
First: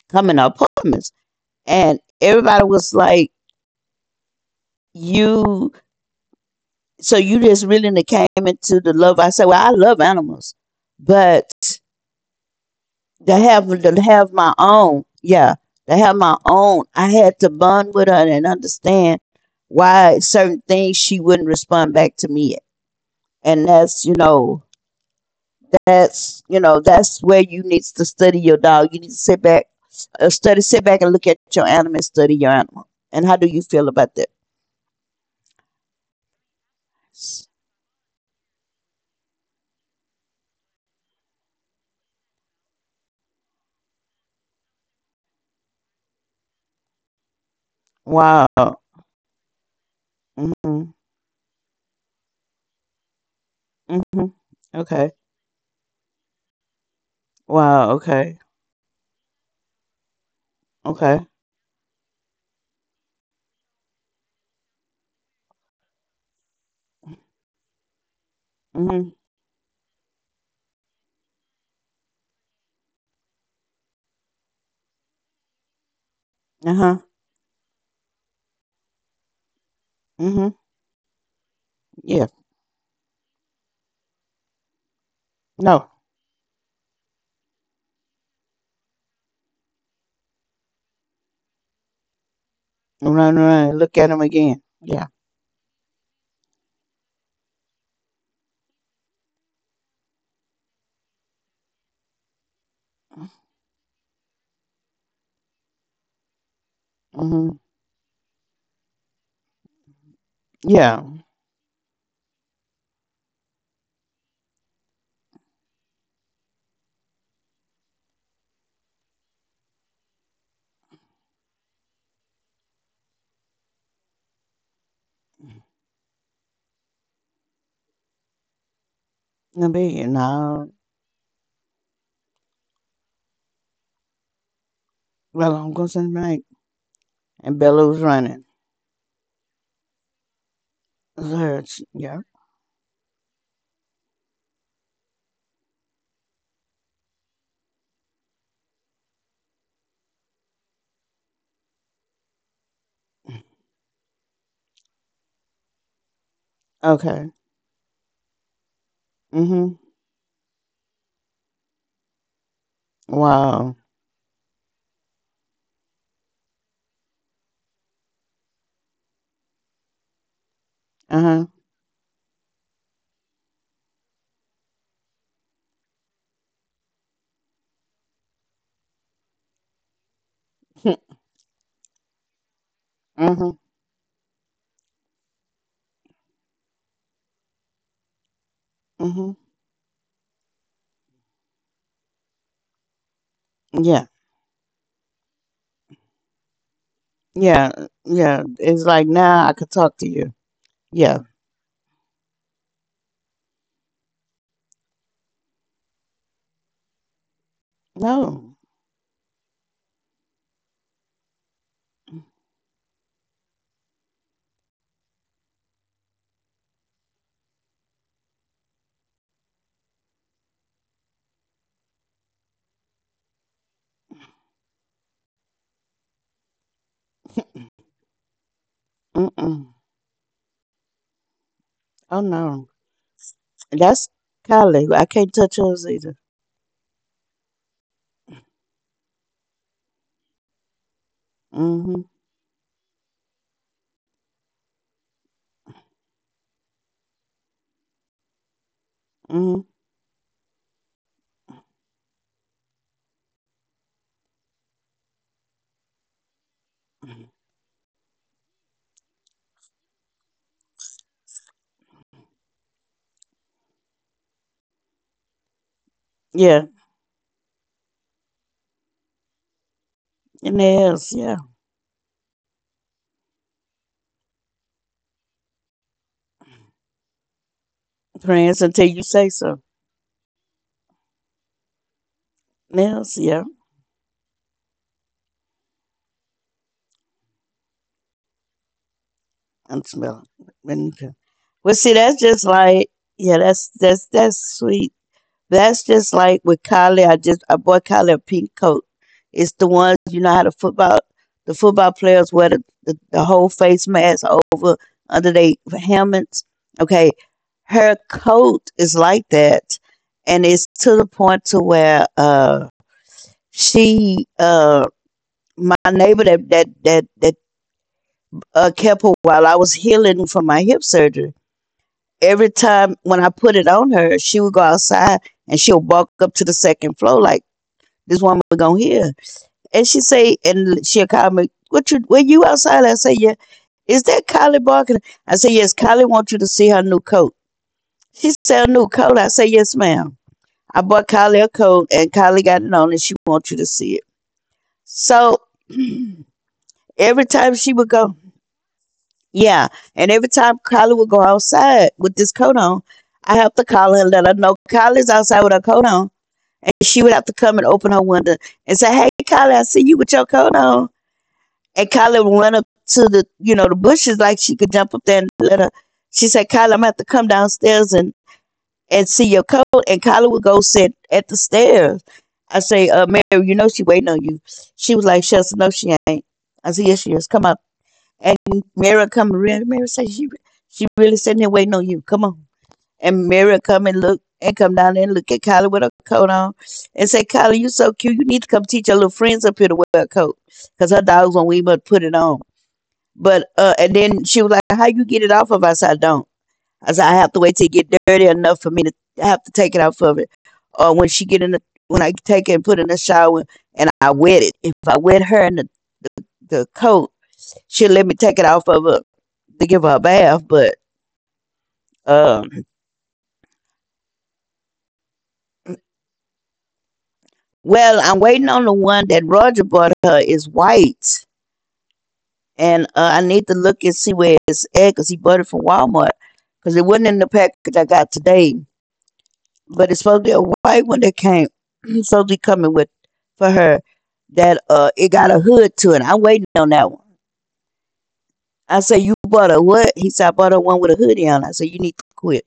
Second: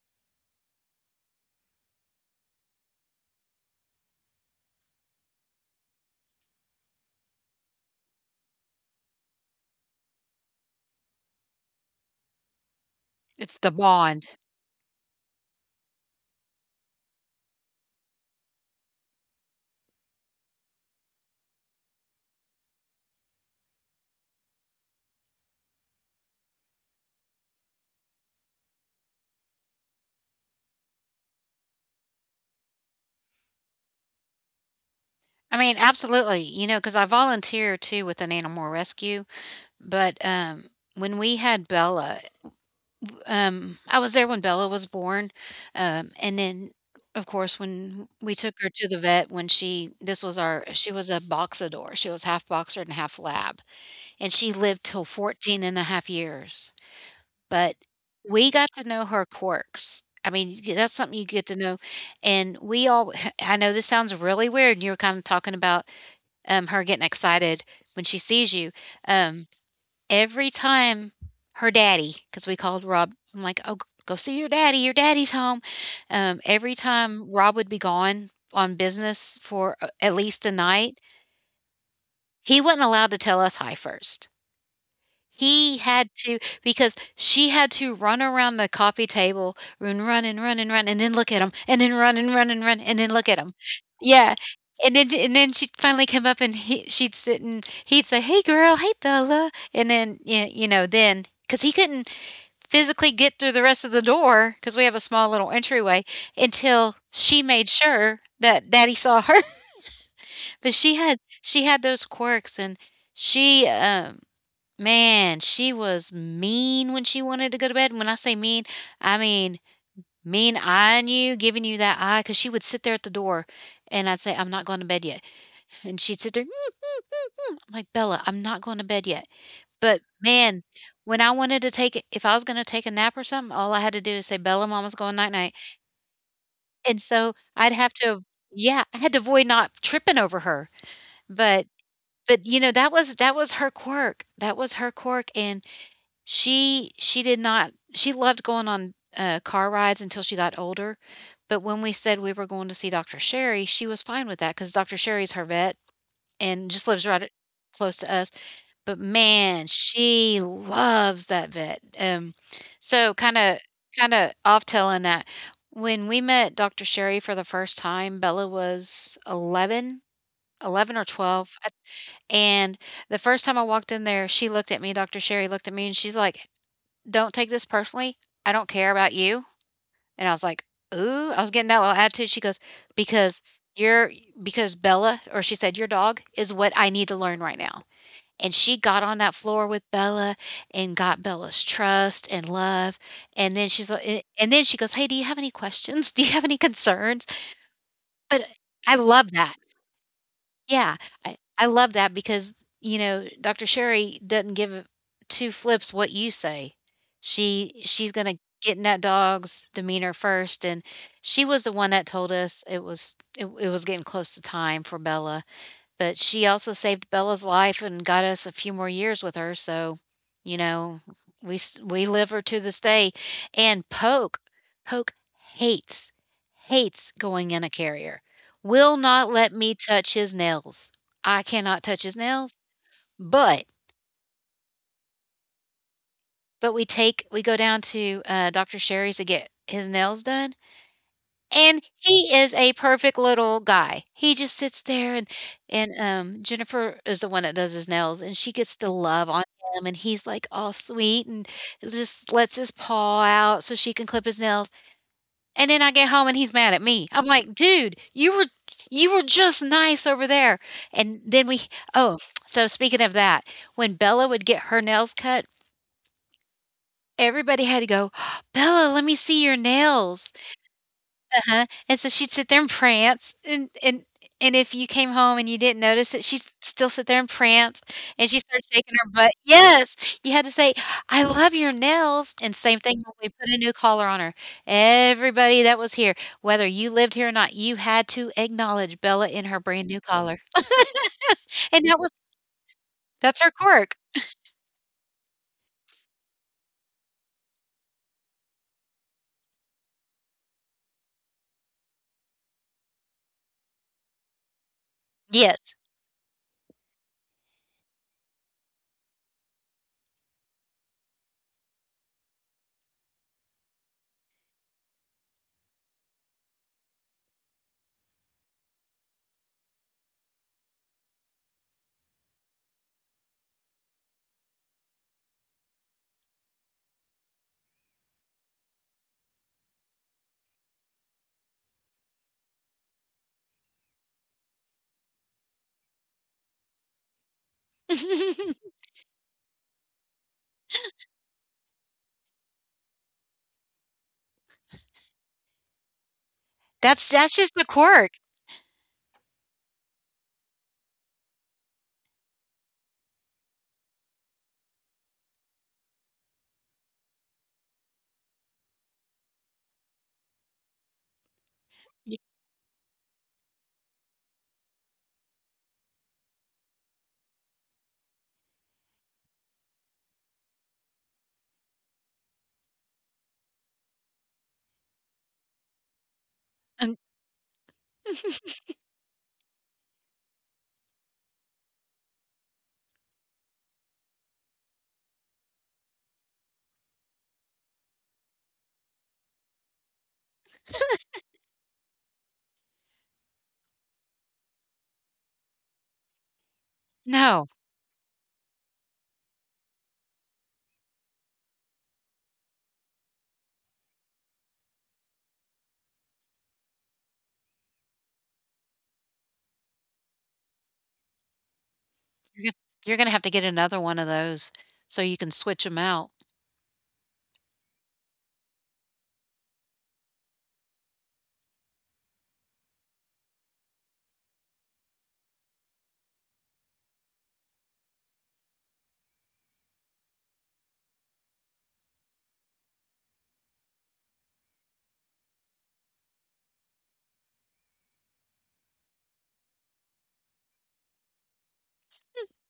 [SPEAKER 1] come in the apartments. And everybody was like, You you just really done came into the love." I said, "Well, I love animals. But to
[SPEAKER 2] It's the bond.
[SPEAKER 1] have my own, yeah, to have my own, I had to bond with her and understand why certain things she wouldn't respond back to me, and that's that's where you need to study your dog. You need to sit back and look at your animal and study your animal." And how do you feel about that?
[SPEAKER 2] I mean, absolutely. You know, because I volunteer too with an animal rescue. But, when we had Bella, I was there when Bella was born, and then, of course, when we took her
[SPEAKER 1] Wow.
[SPEAKER 2] to the vet when she this was our,
[SPEAKER 1] Mm-hmm.
[SPEAKER 2] she was a Boxador. She was half Boxer and half Lab,
[SPEAKER 1] Mm-hmm.
[SPEAKER 2] and she lived till
[SPEAKER 1] Okay.
[SPEAKER 2] 14 and a half years. But
[SPEAKER 1] Wow. Okay.
[SPEAKER 2] we got to know her quirks. I mean, you get, that's something
[SPEAKER 1] Okay.
[SPEAKER 2] you get to know, and we all <laughs> I know this sounds really weird, and you were kind of talking about, her getting excited when she sees you.
[SPEAKER 1] Mm-hmm.
[SPEAKER 2] um, Every time her daddy, because we called Rob, I'm like, "Oh, go see your daddy, your daddy's home." Every
[SPEAKER 1] Uh-huh.
[SPEAKER 2] time Rob would be gone on business for, at least
[SPEAKER 1] Mm-hmm.
[SPEAKER 2] a night,
[SPEAKER 1] Yeah.
[SPEAKER 2] he wasn't allowed to tell us hi first. He
[SPEAKER 1] No.
[SPEAKER 2] had to, because she had to run around the coffee table and run and run and run and then look at him, and then run and run and run and then look
[SPEAKER 1] Run,
[SPEAKER 2] at him.
[SPEAKER 1] run, look at him
[SPEAKER 2] Yeah,
[SPEAKER 1] again.
[SPEAKER 2] and
[SPEAKER 1] Yeah.
[SPEAKER 2] then, and then she'd finally come up and he she'd sit and he'd say, "Hey, girl. Hey, Bella." And then, y you know, then because he couldn't physically get through the rest of the door because we have a small little entryway until she
[SPEAKER 1] Mm-hmm.
[SPEAKER 2] made sure that daddy saw her. <laughs> But
[SPEAKER 1] Yeah.
[SPEAKER 2] she had those quirks and she, um man, she was mean when she wanted to go to bed. And when I say mean, I mean eyeing you, giving you that eye, because she would sit there at the door and I'd say, I'm not going to bed yet. And she'd sit there, <laughs> "Mm, mm, mm, mm." I'm like, Bella, I'm not going to bed yet.
[SPEAKER 1] I
[SPEAKER 2] But
[SPEAKER 1] mean,
[SPEAKER 2] man,
[SPEAKER 1] now.
[SPEAKER 2] when I wanted to take it, if I was going to take a nap or something, all I had to do is say, Bella, mama's going night night.
[SPEAKER 1] Well, I'm going to say right.
[SPEAKER 2] And so
[SPEAKER 1] And
[SPEAKER 2] I'd
[SPEAKER 1] Bella
[SPEAKER 2] have
[SPEAKER 1] was
[SPEAKER 2] to,
[SPEAKER 1] running.
[SPEAKER 2] yeah, I had to avoid not tripping over her. But,
[SPEAKER 1] Search. Yeah.
[SPEAKER 2] but you know, that was her quirk. That was her quirk. And she did not, she loved going on, car rides until she got older, but when we said we were going to see Dr. Sherry, she was fine with that because 'cause Dr. Sherry's her vet and just lives
[SPEAKER 1] Okay.
[SPEAKER 2] right close to us. But man,
[SPEAKER 1] Mm-hmm.
[SPEAKER 2] she loves that vet. So kinda,
[SPEAKER 1] Wow.
[SPEAKER 2] kinda off telling that, when we met Dr. Sherry for the first time, Bella was 11, 11 or
[SPEAKER 1] Uh huh.
[SPEAKER 2] 12, and the first time I walked in there, she looked at me, Dr. Sherry looked at me, and she's like, don't take this personally. I don't care about you. And I was like, ooh, I was getting that little attitude. She goes,
[SPEAKER 1] Mm
[SPEAKER 2] because
[SPEAKER 1] hmm.
[SPEAKER 2] you're because Bella, or she said, your dog is what I need to learn right now. And she got
[SPEAKER 1] Mm
[SPEAKER 2] on
[SPEAKER 1] hmm.
[SPEAKER 2] that floor with Bella and got Bella's trust and love. And then she's
[SPEAKER 1] Yeah.
[SPEAKER 2] like, and then she goes, hey, do you have any questions? Do you have any concerns?
[SPEAKER 1] Yeah. Yeah.
[SPEAKER 2] But
[SPEAKER 1] It's
[SPEAKER 2] I
[SPEAKER 1] like
[SPEAKER 2] love
[SPEAKER 1] now I
[SPEAKER 2] that.
[SPEAKER 1] could talk to you.
[SPEAKER 2] Yeah,
[SPEAKER 1] Yeah.
[SPEAKER 2] I love that because, you know, Dr. Sherry doesn't give two flips what you say. She's gonna
[SPEAKER 1] No.
[SPEAKER 2] get in that dog's demeanor first, and she was the one that told us it was getting close to time for Bella, but she also saved Bella's life and got us a few more years with her, so, you know, we live her to this day. And Poke hates hates going in a carrier. Will
[SPEAKER 1] Mm
[SPEAKER 2] not let
[SPEAKER 1] mm.
[SPEAKER 2] me touch his nails. I cannot touch his
[SPEAKER 1] Oh
[SPEAKER 2] nails,
[SPEAKER 1] no.
[SPEAKER 2] but
[SPEAKER 1] That's Kylie. I can't touch hers either.
[SPEAKER 2] we go down to Dr. Sherry's to get his nails done.
[SPEAKER 1] Mm
[SPEAKER 2] And
[SPEAKER 1] hmm.
[SPEAKER 2] he is a perfect little guy. He just sits there, and Jennifer is the one that does his nails, and she gets to love on
[SPEAKER 1] Mm hmm.
[SPEAKER 2] him, and he's, like, all sweet and just lets his paw out so she can clip his nails. And then I get home and he's mad at me. I'm like, "Dude, you were just nice over there." And then we oh, so speaking of that, when Bella would get her nails cut,
[SPEAKER 1] Yeah.
[SPEAKER 2] everybody had to go, "Bella, let me see your nails."
[SPEAKER 1] Your nails. Yeah.
[SPEAKER 2] Uh-huh, and so she'd sit there and prance, and if you came home and you didn't notice it, she'd still sit there and prance, and she
[SPEAKER 1] Prance
[SPEAKER 2] started
[SPEAKER 1] until
[SPEAKER 2] shaking
[SPEAKER 1] you
[SPEAKER 2] her
[SPEAKER 1] say
[SPEAKER 2] butt.
[SPEAKER 1] so.
[SPEAKER 2] Yes! You had to say, "I love your nails," and same thing when
[SPEAKER 1] Nails.
[SPEAKER 2] we
[SPEAKER 1] Yeah.
[SPEAKER 2] put a new collar on her. Everybody that was here, whether you lived here or not, you had to acknowledge Bella in her
[SPEAKER 1] I'm
[SPEAKER 2] brand new
[SPEAKER 1] smelling.
[SPEAKER 2] collar,
[SPEAKER 1] Well,
[SPEAKER 2] and
[SPEAKER 1] see,
[SPEAKER 2] that was
[SPEAKER 1] that's just like, yeah.
[SPEAKER 2] that's her
[SPEAKER 1] That's
[SPEAKER 2] quirk.
[SPEAKER 1] that's that's sweet. That's just like with Kylie. I bought Kylie a pink coat. It's the ones, you know, how the football players wear the whole face mask over under their
[SPEAKER 2] Yes.
[SPEAKER 1] helmets. Okay. Her coat is like that. And it's to the point to where she my neighbor that kept her while I was healing from my hip surgery. Every time when I put it on her, she would go outside and she'll walk up to the second floor like, this woman gonna hear. And she say, and she'll call me, Were you outside?" I say, "Yeah." "Is that Kylie Barker?" I say, "Yes, Kylie wants you to see her new coat." She said, "A
[SPEAKER 2] <laughs>
[SPEAKER 1] new coat?" I say, "Yes, ma'am. I bought Kylie a coat and Kylie got it on and she wants you to see it." So <clears throat>
[SPEAKER 2] That's
[SPEAKER 1] every
[SPEAKER 2] that's
[SPEAKER 1] time
[SPEAKER 2] just the
[SPEAKER 1] she would go,
[SPEAKER 2] quirk.
[SPEAKER 1] yeah. And every time Kylie would go outside with this coat on, I have to call her and let her know Kylie's outside with her coat on. And she would have to come and open her window and say, "Hey, Kylie, I see you with your coat on." And
[SPEAKER 2] Y
[SPEAKER 1] Kyla ran up to the bushes like she could jump up there and let her. She said, "Kyla, I'm gonna have to come downstairs and see your coat." And Kyla would go sit at the stairs. I say, Mary, you know she waiting on you." She was like, "Shasta, no, she ain't." I said, "Yes,
[SPEAKER 2] um,
[SPEAKER 1] she is. Come up." And Mary come around. Mary say, she really sitting here waiting on you. Come on." And Mary come and look and come down there and look at Kyla with her coat on and say, "Kyla, you so cute. You need to come teach your little friends up here to wear a coat," because her dogs won't even put it on. But and then she was like, "How you get it off of?" I said, "I don't." I said, "I have to
[SPEAKER 2] no,
[SPEAKER 1] wait till it get dirty enough for me to I have to take it off of it, or when she get in the when I take it and put it in the shower and I wet it. If I wet her in the coat, she'll let me take it off of her to give her a bath." But
[SPEAKER 2] You're
[SPEAKER 1] um,
[SPEAKER 2] gonna have to get another one of those so you can switch them out.
[SPEAKER 1] well, I'm waiting on the one that Roger bought her, is white, and I need to look and see where it's at because he bought it from Walmart, because it wasn't in the package I got today. But it's supposed to be a white one that came, you supposed to be coming with for her, that it got a hood to it. I'm waiting on that one. I said, "You bought a what?" He said, "I bought a one with a hoodie on." I said, "You need to quit."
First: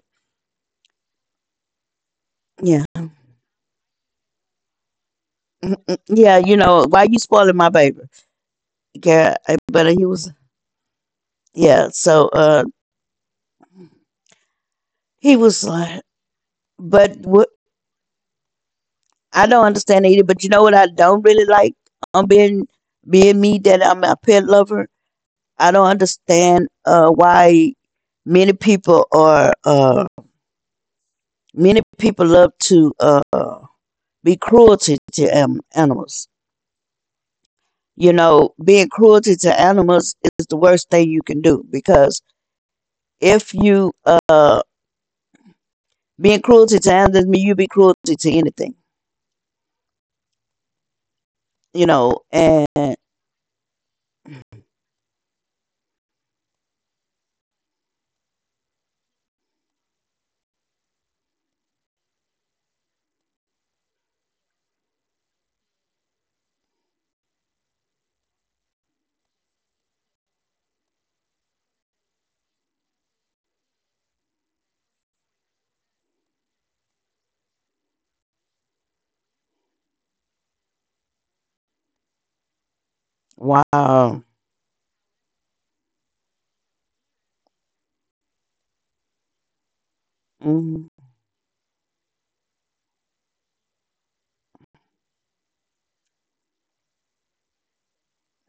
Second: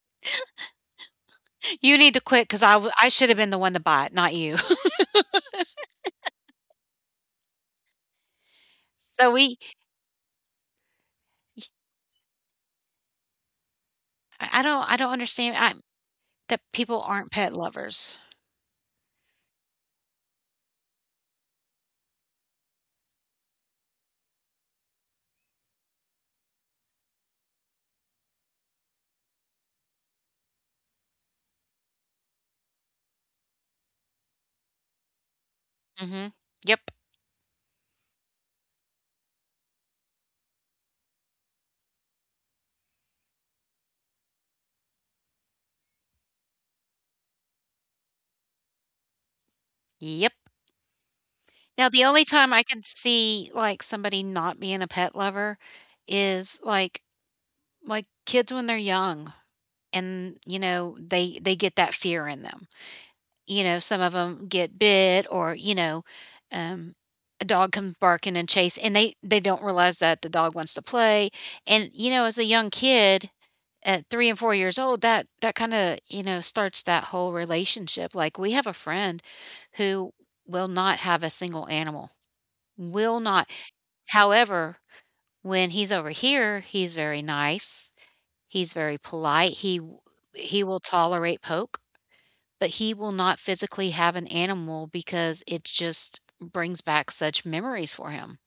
[SPEAKER 2] You need to quit because
[SPEAKER 1] Yeah.
[SPEAKER 2] I should have been the one to buy it, not you.
[SPEAKER 1] Mm-mm. Yeah, why you spoiling my baby?
[SPEAKER 2] <laughs> So
[SPEAKER 1] Yeah,
[SPEAKER 2] we,
[SPEAKER 1] but he was, yeah, so
[SPEAKER 2] I don't
[SPEAKER 1] he
[SPEAKER 2] understand
[SPEAKER 1] was like,
[SPEAKER 2] that people
[SPEAKER 1] but
[SPEAKER 2] aren't
[SPEAKER 1] what
[SPEAKER 2] pet lovers.
[SPEAKER 1] I don't understand either, but you know what I don't really like on being me, that I'm a pet lover? I don't understand why many people are uh many people love to, be cruelty to, animals.
[SPEAKER 2] Hmm. Yep.
[SPEAKER 1] You know, being cruelty to animals is the worst thing you can do because if you being cruelty to animals, mean you be cruelty to anything.
[SPEAKER 2] Yep.
[SPEAKER 1] You
[SPEAKER 2] Now the
[SPEAKER 1] know.
[SPEAKER 2] only time I
[SPEAKER 1] And
[SPEAKER 2] can see, like, somebody not being a pet lover is like, kids when they're young, and, you know, they get that fear in them. You know, some of them get bit, or, you know, um a dog comes barking and chase, and they don't realize that the dog wants to play. And, you know, as a young kid at 3 and 4 years old, that that kinda, you know, starts that whole relationship. Like, we have a friend who will not have a single animal, will not.
[SPEAKER 1] wow.
[SPEAKER 2] However, when he's over here, he's very nice, he's very polite, he will
[SPEAKER 1] Mm.
[SPEAKER 2] tolerate Poke, but he will not physically have an animal because it just brings back such memories for him.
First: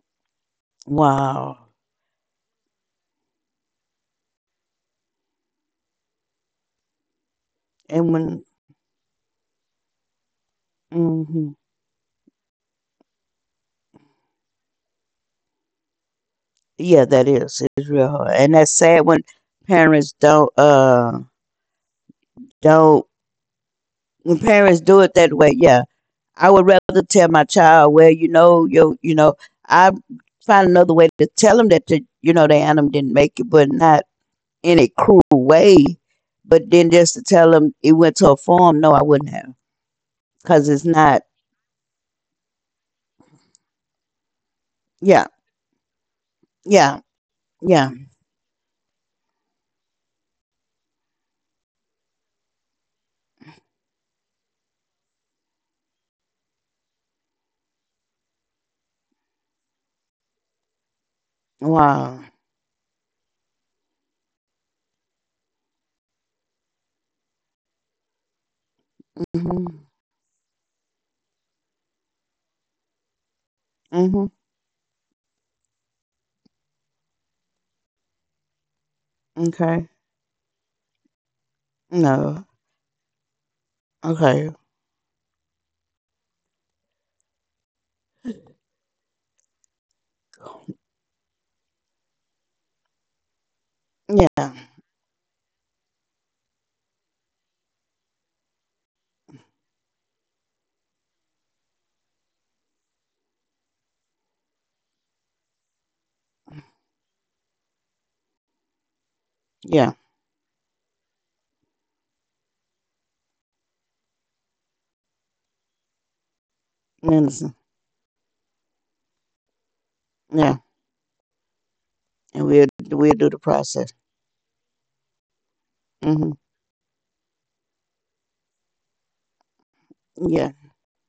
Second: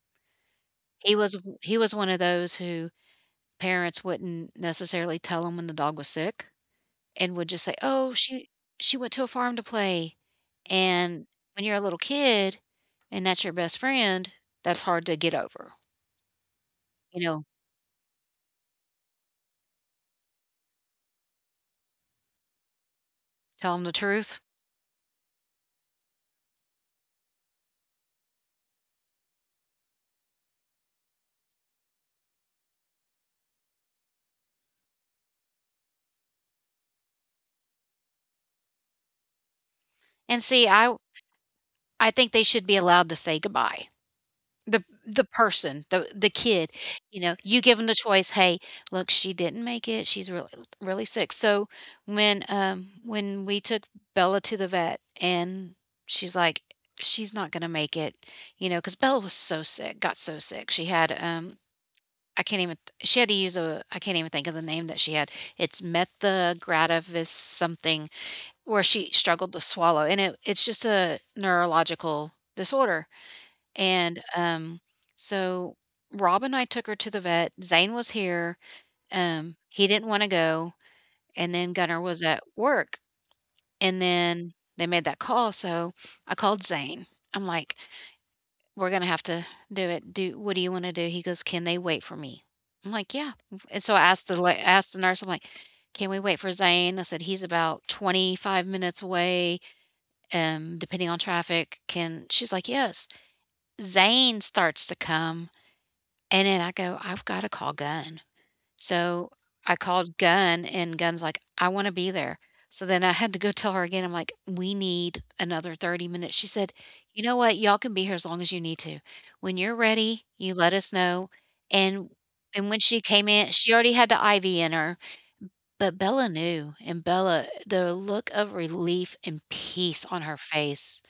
[SPEAKER 2] He was
[SPEAKER 1] Wow.
[SPEAKER 2] he was one of those who parents wouldn't necessarily tell him when the dog was sick, and would just say,
[SPEAKER 1] And
[SPEAKER 2] "Oh,
[SPEAKER 1] when.
[SPEAKER 2] she went to a farm to play." And
[SPEAKER 1] Hmm.
[SPEAKER 2] when you're a little kid and that's your best friend, that's hard to get over,
[SPEAKER 1] Yeah,
[SPEAKER 2] you
[SPEAKER 1] that
[SPEAKER 2] know?
[SPEAKER 1] is, it's real hard, and that's sad when parents don't
[SPEAKER 2] Tell them the
[SPEAKER 1] when
[SPEAKER 2] truth.
[SPEAKER 1] parents do it that way. Yeah, I would rather tell my child, well, you know, you know, I find another way to tell them that the you know the animal didn't make it, but not in a cruel way. But then just to tell them it went to a farm, no, I wouldn't have,
[SPEAKER 2] And see,
[SPEAKER 1] cause it's not.
[SPEAKER 2] I think they should be allowed to say goodbye. The
[SPEAKER 1] Yeah,
[SPEAKER 2] the kid,
[SPEAKER 1] yeah,
[SPEAKER 2] you know, you give them the
[SPEAKER 1] yeah.
[SPEAKER 2] choice. "Hey, look, she didn't make it, she's really sick." So, when we took Bella to the vet and she's like, "She's not gonna make it," you know, because Bella was so sick, got so sick. She had,
[SPEAKER 1] Wow.
[SPEAKER 2] I can't even she had to use a I can't even think of the name that she had. It's Methagratavus something, where she struggled to
[SPEAKER 1] Mhm.
[SPEAKER 2] swallow, and it it's just a neurological disorder. And,
[SPEAKER 1] Mhm.
[SPEAKER 2] so Rob and I took her to the vet. Zane was here, he
[SPEAKER 1] Okay.
[SPEAKER 2] didn't wanna go, and then Gunner was at
[SPEAKER 1] No.
[SPEAKER 2] work, and then
[SPEAKER 1] Okay.
[SPEAKER 2] they made that call. So I called Zane. I'm like, "We're gonna have to do it. Do what do you wanna do?" He goes, "Can they wait for me?" I'm like, "Yeah," and so I asked the la
[SPEAKER 1] Yeah.
[SPEAKER 2] asked the nurse, I'm like, "Can we wait for Zane? I said, He's about 25 minutes away, depending on traffic, can—" She's like, "Yes." Zane starts to come, and then I go, "I've gotta call Gun." So, I
[SPEAKER 1] Yeah.
[SPEAKER 2] called Gun, and Gun's like, "I wanna be there." So then I had to go tell her again, I'm like, "We need another 30 minutes." She said, "You know
[SPEAKER 1] Medicine.
[SPEAKER 2] what? Y'all can be here as long as you need to. When you're ready, you
[SPEAKER 1] Yeah.
[SPEAKER 2] let us know." And
[SPEAKER 1] And we'll
[SPEAKER 2] and when she
[SPEAKER 1] we'll
[SPEAKER 2] came
[SPEAKER 1] do the
[SPEAKER 2] in, she already
[SPEAKER 1] process.
[SPEAKER 2] had the IV in her, but Bella
[SPEAKER 1] Mhm.
[SPEAKER 2] knew, and Bella, the look of relief and peace on her
[SPEAKER 1] Yeah.
[SPEAKER 2] face,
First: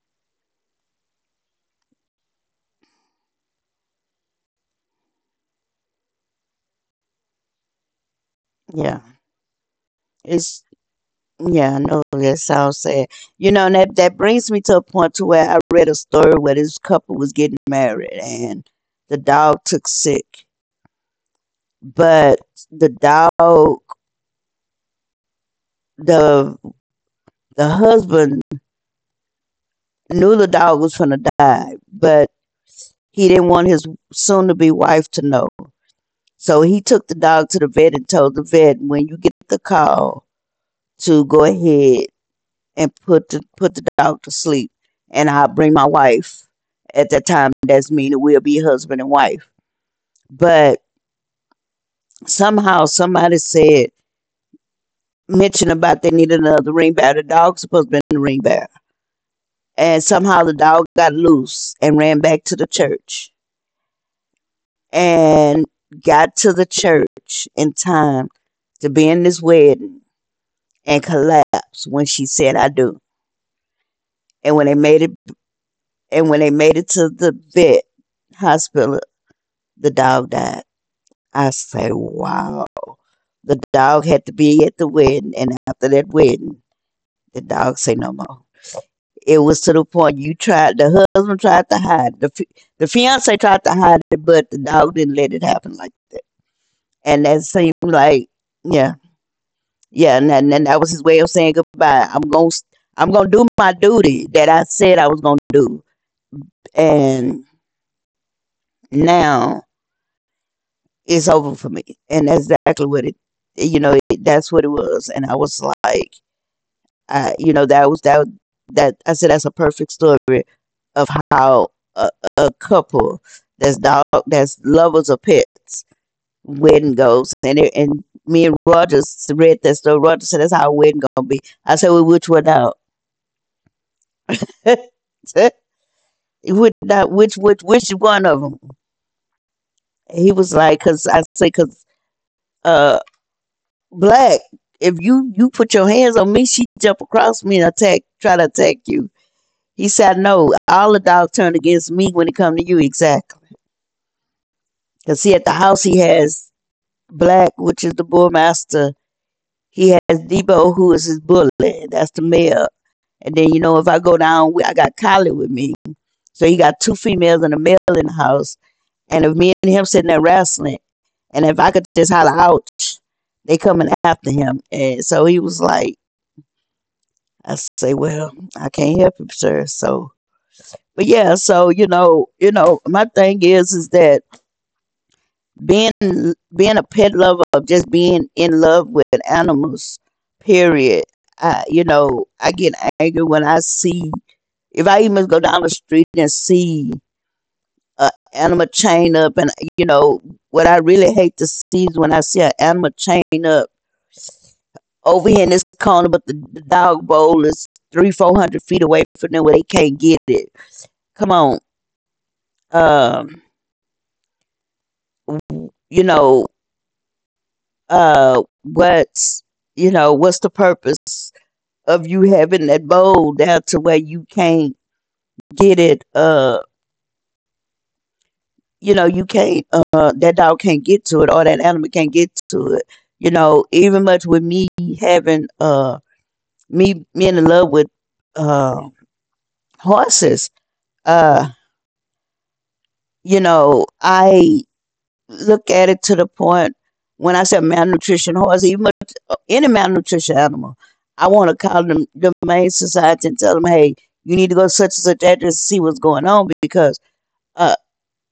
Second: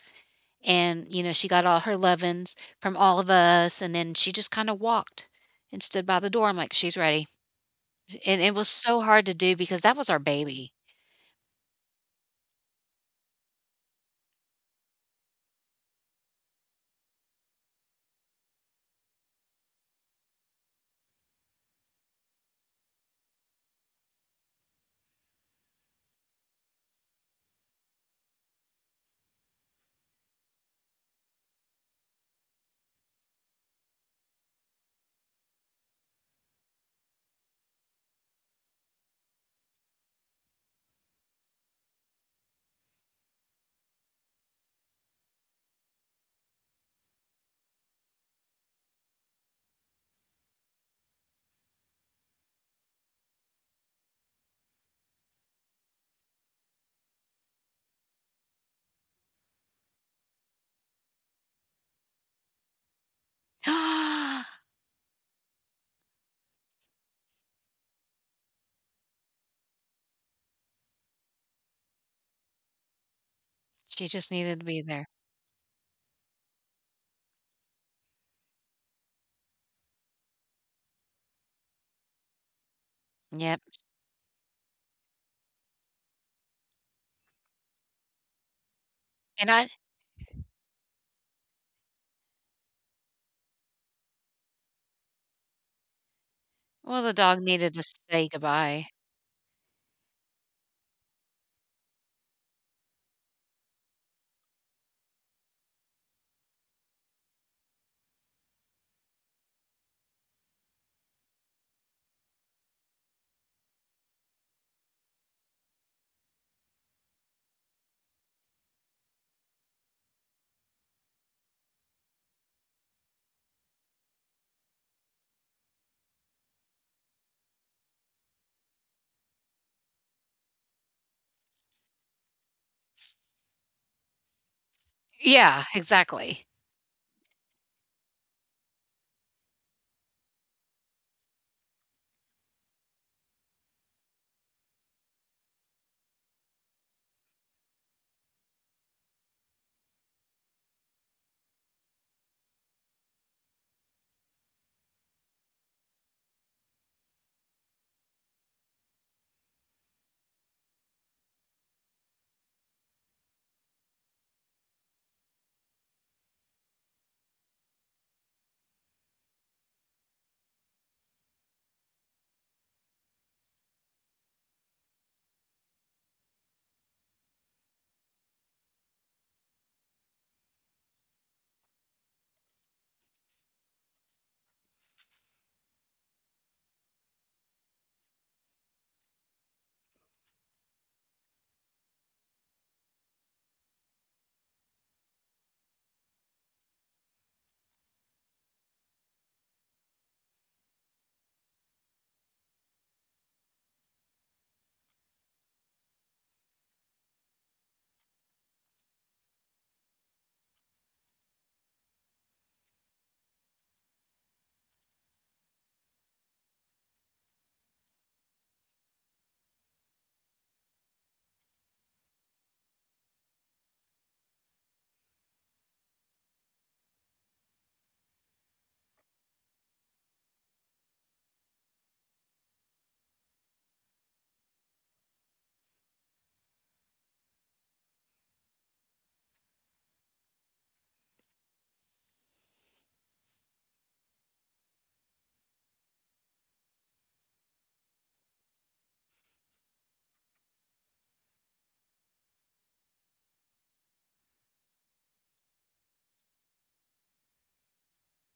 [SPEAKER 2] and, you know, she got all her lovin's from all of us, and then she just kinda walked and stood by the door. I'm like, "She's ready." And it was
[SPEAKER 1] Yeah.
[SPEAKER 2] so hard to do because that was our
[SPEAKER 1] It's
[SPEAKER 2] baby.
[SPEAKER 1] Yeah, I know that sounds sad. You know, and that brings me to a point to where I read a story where this couple was getting married and the dog took sick, but the dog, the the husband knew the dog was gonna die, but he didn't want his soon to be wife to know. So he took the dog to the vet and told the vet, when you get the call to go ahead and put the dog to sleep. And I'll bring my wife. At that time, that's me. And we'll be husband and wife. But somehow somebody mentioned about they needed another ring bearer. The dog's supposed to be in the ring bearer. And somehow the dog got loose and ran back to the church
[SPEAKER 2] <gasps>
[SPEAKER 1] and got to the church in time to be in this wedding and collapsed when she said, "I do."
[SPEAKER 2] She just
[SPEAKER 1] And
[SPEAKER 2] needed to
[SPEAKER 1] when they
[SPEAKER 2] be
[SPEAKER 1] made
[SPEAKER 2] there.
[SPEAKER 1] it, and when they made it to the vet hospital, the dog died. I say, wow. The
[SPEAKER 2] Yep.
[SPEAKER 1] dog had to be at the wedding, and after that wedding, the dog say no more. It
[SPEAKER 2] And
[SPEAKER 1] was
[SPEAKER 2] I
[SPEAKER 1] to the point you tried. The husband tried to hide. The the fiance tried to hide it, but the dog didn't let it happen like that.
[SPEAKER 2] Well, the
[SPEAKER 1] And
[SPEAKER 2] dog
[SPEAKER 1] that
[SPEAKER 2] needed
[SPEAKER 1] seemed
[SPEAKER 2] to say
[SPEAKER 1] like,
[SPEAKER 2] goodbye.
[SPEAKER 1] yeah, yeah. And then and that was his way of saying goodbye. I'm gonna do my duty that I said I was gonna do. And now it's over for me. And that's exactly what it, that's what it was. And I was like, you know, that I said, that's a perfect story of how a, a couple that's dog that's lovers of pets wedding goes. And me and Rogers read that story. Rogers said, "That's how a wedding gonna be." I said, "Well, which one out? <laughs> which,
[SPEAKER 2] Yeah, exactly.
[SPEAKER 1] not, which one of them?" He was like, cause I say, cause. Uh, Black, if you put your hands on me, she jump across me and try to attack you. He said, "No, all the dogs turn against me when it come to you, exactly." Because see, at the house he has Black, which is the bullmaster. He has Debo, who is his bully. That's the male. And then you know, if I go down, I got Collie with me. So he got two females and a male in the house. And if me and him sitting there wrestling, and if I could just holler ouch, they coming after him. And so he was like I say, well, I can't help you, sir. So, but yeah, so you know, my thing is that being being a pet lover, of just being in love with animals, period. I I get angry when I see if I even go down the street and see an animal chain up, and you know, what I really hate to see is when I see an animal chain up over here in this corner, but the dog bowl is three, 400 feet away from them where they can't get it. Come on um you know what's, you know, what's the purpose of you having that bowl down to where you can't get it? You know, you can't, that dog can't get to it or that animal can't get to it. You know, even much with me having, me being in love with uh horses. uh you know, I look at it to the point when I said malnutrition horse, even any malnutrition animal. I want to call them the main society and tell them, hey, you need to go such and such address to see what's going on, because uh,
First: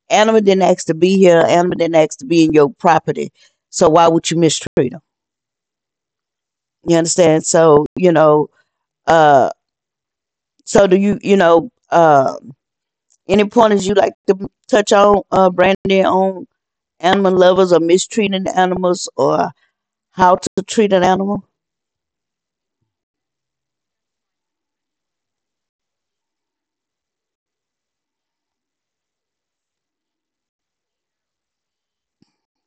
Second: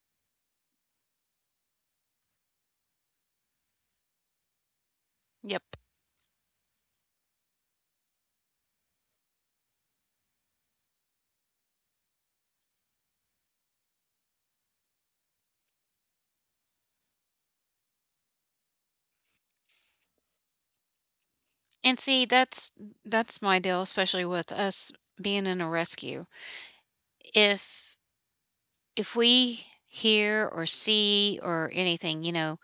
[SPEAKER 1] animal didn't ask to be here. Animal didn't ask to be in your property. So why would you mistreat them?
[SPEAKER 2] Yep.
[SPEAKER 1] You understand? So you know. Uh, so do you? You know. Any pointers you like to touch on, Brandy, on animal lovers or mistreating animals or how to treat an animal?
[SPEAKER 2] And see, that's my deal, especially with us being in a rescue. If if we hear or see or anything, you know,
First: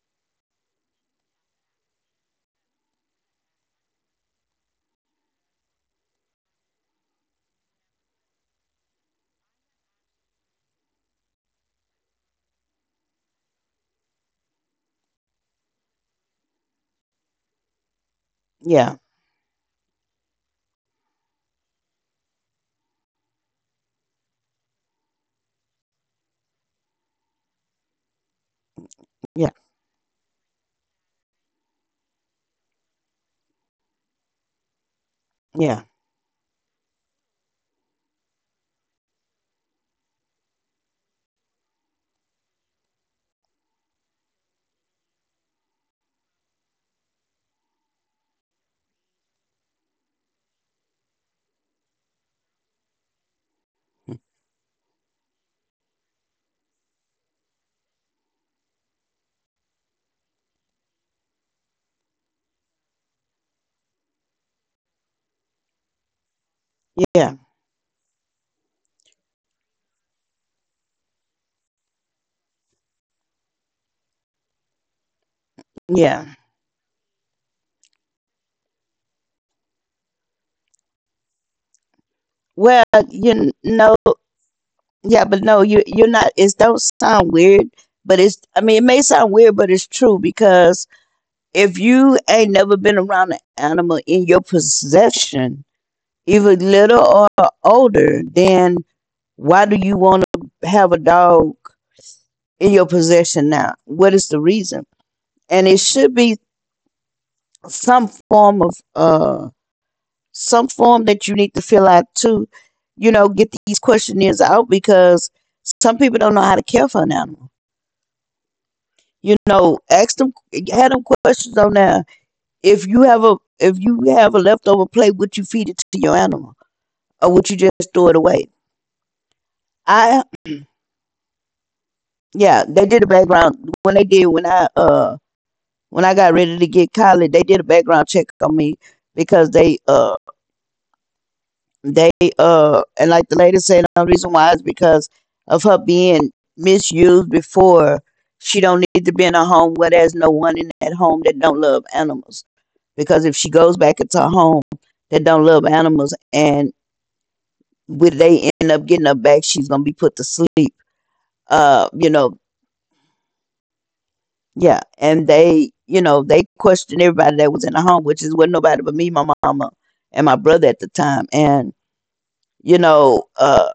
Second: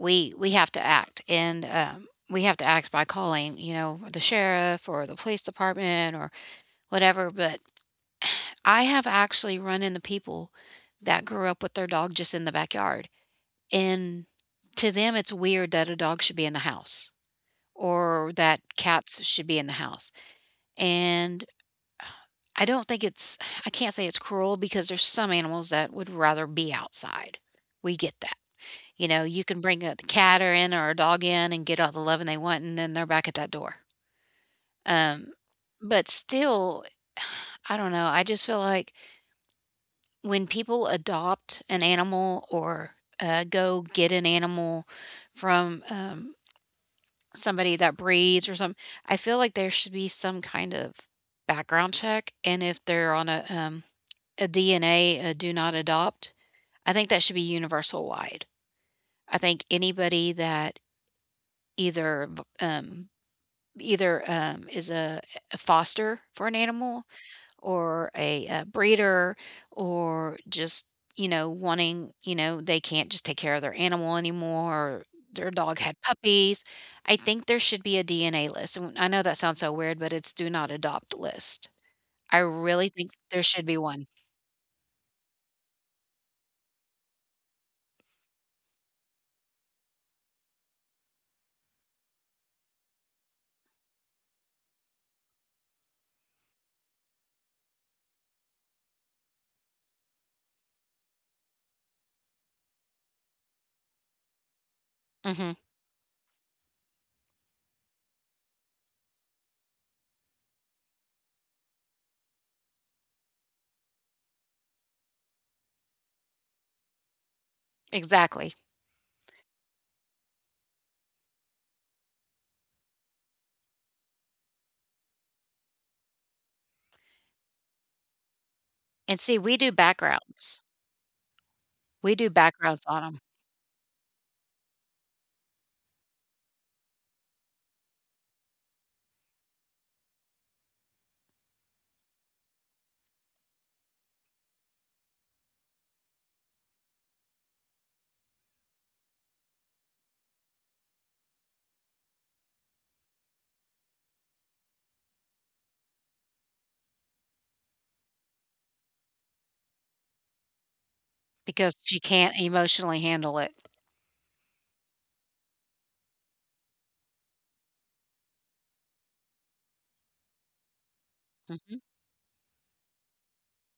[SPEAKER 2] we have to act, and we have to act by calling, you know, the sheriff or the police department or whatever. But <sighs> I have actually run into people that grew up with their dog just in the backyard, and to them it's weird that a dog should be in the house or that
[SPEAKER 1] Yeah.
[SPEAKER 2] cats should be in the house. And I don't think it's I can't say it's cruel because there's some animals that would rather be outside. We get that. You know, you
[SPEAKER 1] Yeah.
[SPEAKER 2] can bring a cat or in or a dog in and get all the loving they want, and then they're back at that door. Um,
[SPEAKER 1] Yeah.
[SPEAKER 2] but still, <sighs> I don't know. I just feel like when people adopt an animal or go get an animal from, somebody that breeds or something, I feel like there should be some kind of background check. And if they're on a DNA, a do not adopt, I think that should be universal wide. I think anybody that either um, either, is a foster for an animal
[SPEAKER 1] Yeah.
[SPEAKER 2] or a, breeder, or just, you know, wanting, you know, they can't just take care of their animal anymore, or their dog had
[SPEAKER 1] Yeah.
[SPEAKER 2] puppies. I think there should be a DNA list, and I know that sounds so weird, but it's do not adopt list. I
[SPEAKER 1] Well,
[SPEAKER 2] really think there
[SPEAKER 1] you
[SPEAKER 2] should be
[SPEAKER 1] know,
[SPEAKER 2] one.
[SPEAKER 1] yeah, but no, you're not. It don't sound weird, but it's. I mean, it may sound weird, but it's true because if you ain't never been around an animal in your possession, either little or older, then why do you want to have a dog in your possession now? What is the reason?
[SPEAKER 2] Mhm,
[SPEAKER 1] And it should be some form of some form that you need to fill out too. You know, get these questionnaires out because some people don't know how to care for an animal.
[SPEAKER 2] exactly.
[SPEAKER 1] You know, ask them, have them questions on there. If you have a leftover plate, would you feed it to your animal, or would you just throw it away?
[SPEAKER 2] And see, we do
[SPEAKER 1] I
[SPEAKER 2] backgrounds. We do
[SPEAKER 1] yeah, they
[SPEAKER 2] backgrounds
[SPEAKER 1] did
[SPEAKER 2] on
[SPEAKER 1] a
[SPEAKER 2] them
[SPEAKER 1] background when they did when I, when I got ready to get college, they did a background check on me because they, and like the lady said, the reason why is because of her being misused before. She don't need to be in a home where there's no one in that home that don't love animals. Because if she goes back into a home that don't love animals, and when they end up getting her back, she's gonna be put to sleep.
[SPEAKER 2] because she
[SPEAKER 1] You
[SPEAKER 2] can't
[SPEAKER 1] know,
[SPEAKER 2] emotionally handle it.
[SPEAKER 1] yeah. And they, you know, they questioned everybody that was in the home, which is what nobody but me, my mama, and my brother at the time. And
[SPEAKER 2] Mhm,
[SPEAKER 1] you know,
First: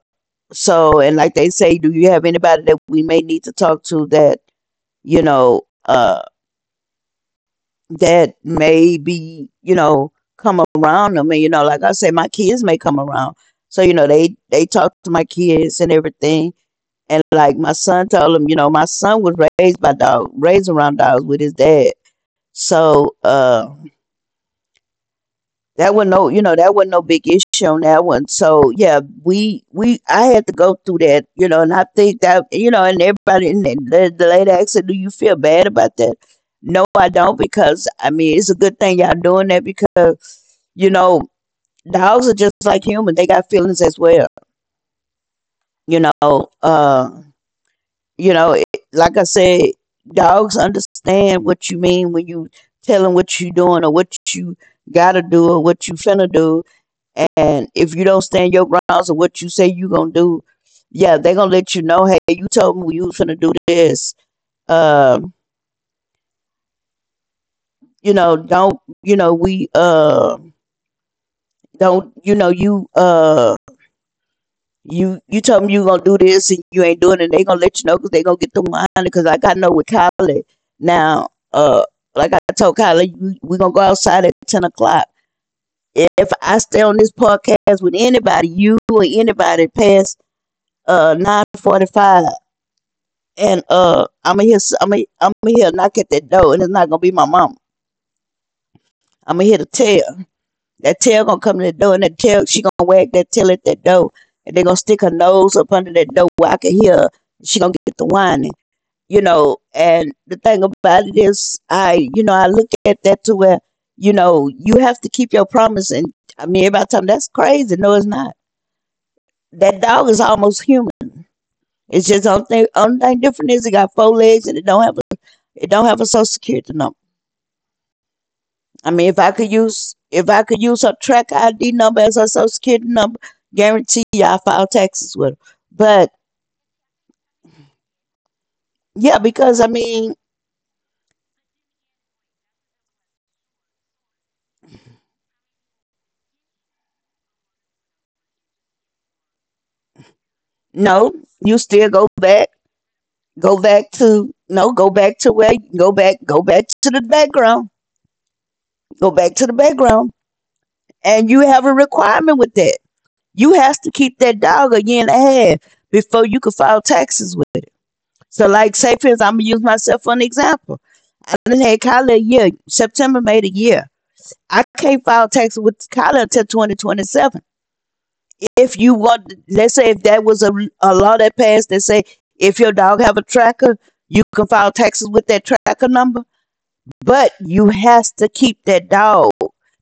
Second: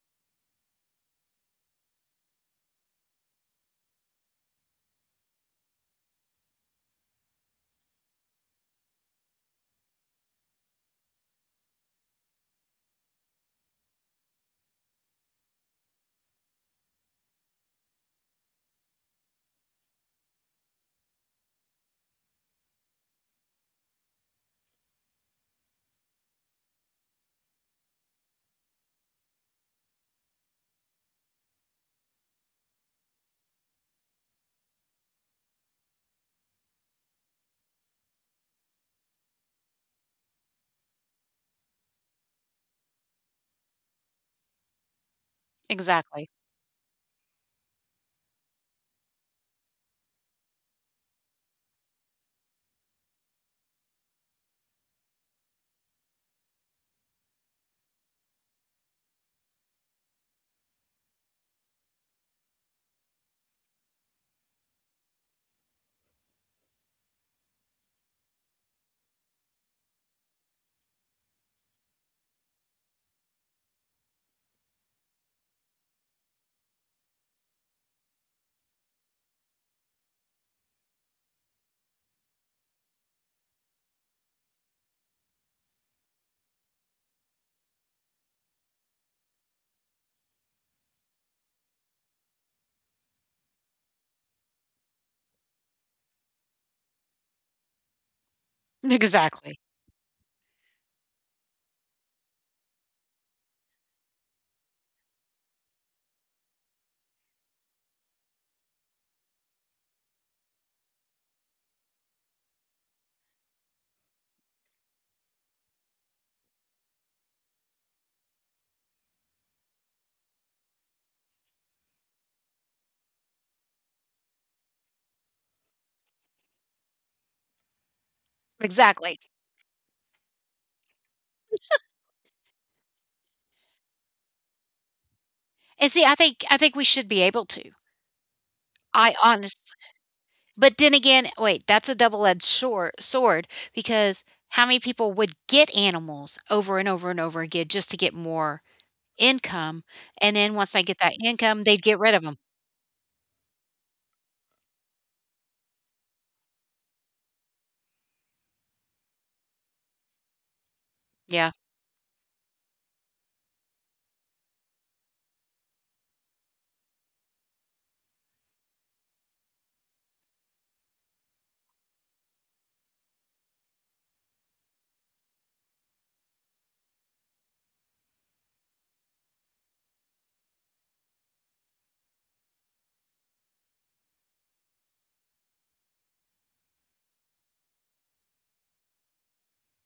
[SPEAKER 1] so, and like they say, do you have anybody that we may need to talk to that, you know, that may be, you know, come around them? And, you know, like I say, my kids may come around. So, you know, they talk to my kids and everything. And like my son told them, you know, my son was raised by dog, raised around dogs with his dad. So, that wasn't no, you know, that wasn't no big issue on that one. So yeah, we I had to go through that, you know, and I think that you know, and everybody and the lady asked her, "Do you feel bad about that?" No, I don't, because I mean, it's a good thing y'all doing that because you know, dogs are just like humans; they got feelings as well. You
[SPEAKER 2] exactly.
[SPEAKER 1] know, uh, you know, it, like I said, dogs understand what you mean when you tell them what you doing or what you gotta do or what you finna do, and if you don't stand your grounds of what you say you gonna do, yeah, they gonna let you know, hey, you told me you was gonna do this. Uh, you know, don't you know, we don't you know you told me you gonna do this and you ain't doing it, they gonna let you know because they gonna get the money. Because like I know with Kylie now, like I told Kylie, we gonna go outside at 10 o'clock. If I stay on this podcast with anybody, you or anybody past 9:45 and I'm gonna hear, I'm gonna hear a knock at that door, and it's not gonna be my mama.
[SPEAKER 2] <laughs>
[SPEAKER 1] I'm gonna hear
[SPEAKER 2] Exactly.
[SPEAKER 1] the tail. That tail gonna come to the door, and that tail, she gonna wag that tail at that door, and they gonna stick her nose up under that door where I can hear. Her. She gonna get the whining, you know. And the thing about it is, I I look at that to where, you know, you have to keep your promise. And I mean, every time that's crazy. No, it's not. That dog is almost human. It's just only thing different is it got four legs and it don't have a social security number. I mean, if
[SPEAKER 2] Exactly.
[SPEAKER 1] I could use her track ID number as her social security number, guarantee you I file taxes with her.
[SPEAKER 2] And see,
[SPEAKER 1] But
[SPEAKER 2] I think we should be able to. I
[SPEAKER 1] yeah, because I
[SPEAKER 2] honest—
[SPEAKER 1] mean,
[SPEAKER 2] but then again, wait, that's a double-edged shor sword, because how many people would get animals over and over and over again just to get more income, and then once they get
[SPEAKER 1] no,
[SPEAKER 2] that
[SPEAKER 1] you
[SPEAKER 2] income, they'd
[SPEAKER 1] still
[SPEAKER 2] get rid of them.
[SPEAKER 1] go back to no, go back to where go back to the background, go back to the background, and
[SPEAKER 2] Yeah.
[SPEAKER 1] you have a requirement with that. You has to keep that dog a year and a half before you can file taxes with. It. So, like, say for instance, I'm gonna use myself for an example. I done had Kylie a year, September made a year. I can't file taxes with Tyler until 2027. If you want, let's say if that was a law that passed that say if your dog have a tracker, you can file taxes with that tracker number, but you has to keep that dog.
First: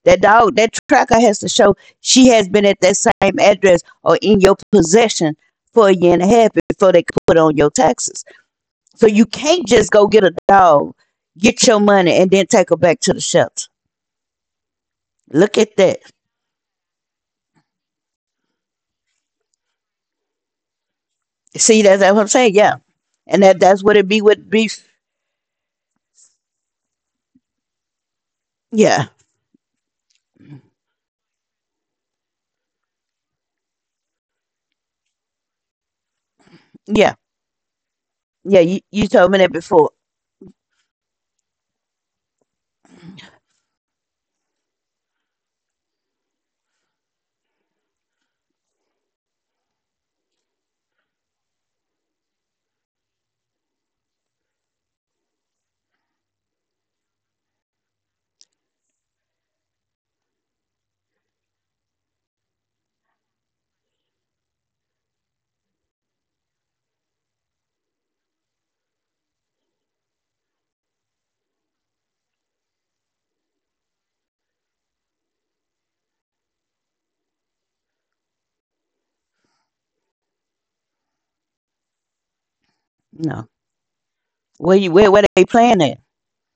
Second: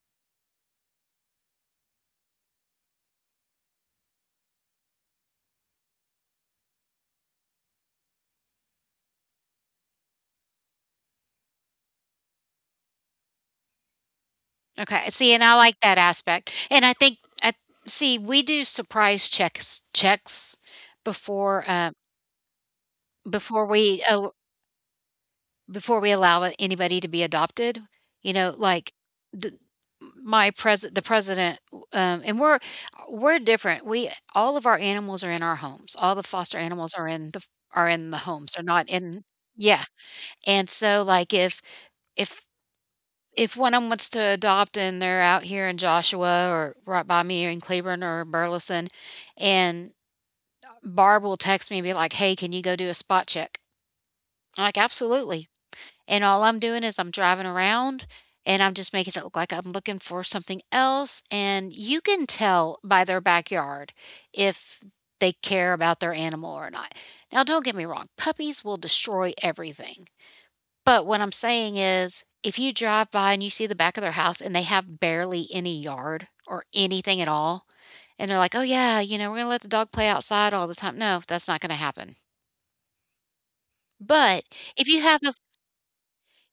[SPEAKER 1] That dog, that tracker has to show she has been at that same address or in your possession for a year and a half before they can put on your taxes. So you can't just go get a dog, get your money, and then take her back to the shelter.
[SPEAKER 2] Okay. See, and I
[SPEAKER 1] Look at
[SPEAKER 2] like that
[SPEAKER 1] that.
[SPEAKER 2] aspect, and I think I see, we do surprise checks before,
[SPEAKER 1] See, that's what I'm saying. Yeah, and that
[SPEAKER 2] before
[SPEAKER 1] that's what
[SPEAKER 2] we,
[SPEAKER 1] it be
[SPEAKER 2] uh
[SPEAKER 1] with beef.
[SPEAKER 2] before we allow anybody to be adopted. You know, like
[SPEAKER 1] Yeah,
[SPEAKER 2] the my president, the president, and we're different. We— all of our animals are in our homes. All the foster animals
[SPEAKER 1] yeah,
[SPEAKER 2] are in the homes.
[SPEAKER 1] yeah.
[SPEAKER 2] They're
[SPEAKER 1] You
[SPEAKER 2] not
[SPEAKER 1] you
[SPEAKER 2] in—
[SPEAKER 1] told me that
[SPEAKER 2] yeah.
[SPEAKER 1] before.
[SPEAKER 2] And so, like, if if if one of them wants to adopt and they're out here in Joshua or right by me in Cleburne or Burleson, and Barb will text me and be like, "Hey, can you go do a spot check?" I'm like, "Absolutely." And all I'm doing is I'm driving around, and I'm just making it look like I'm looking for something else. And you can tell by their backyard if they care about their animal or not. Now, don't get me wrong, puppies will destroy everything. But what I'm saying is, if you drive by and you see the back of their house and they have barely any yard or anything at all, and they're like, "Oh, yeah, you know, we're going to let the dog play outside all the time." No, that's not going to happen.
[SPEAKER 1] No,
[SPEAKER 2] But
[SPEAKER 1] where
[SPEAKER 2] if
[SPEAKER 1] you
[SPEAKER 2] you
[SPEAKER 1] where
[SPEAKER 2] have a—
[SPEAKER 1] they playing at?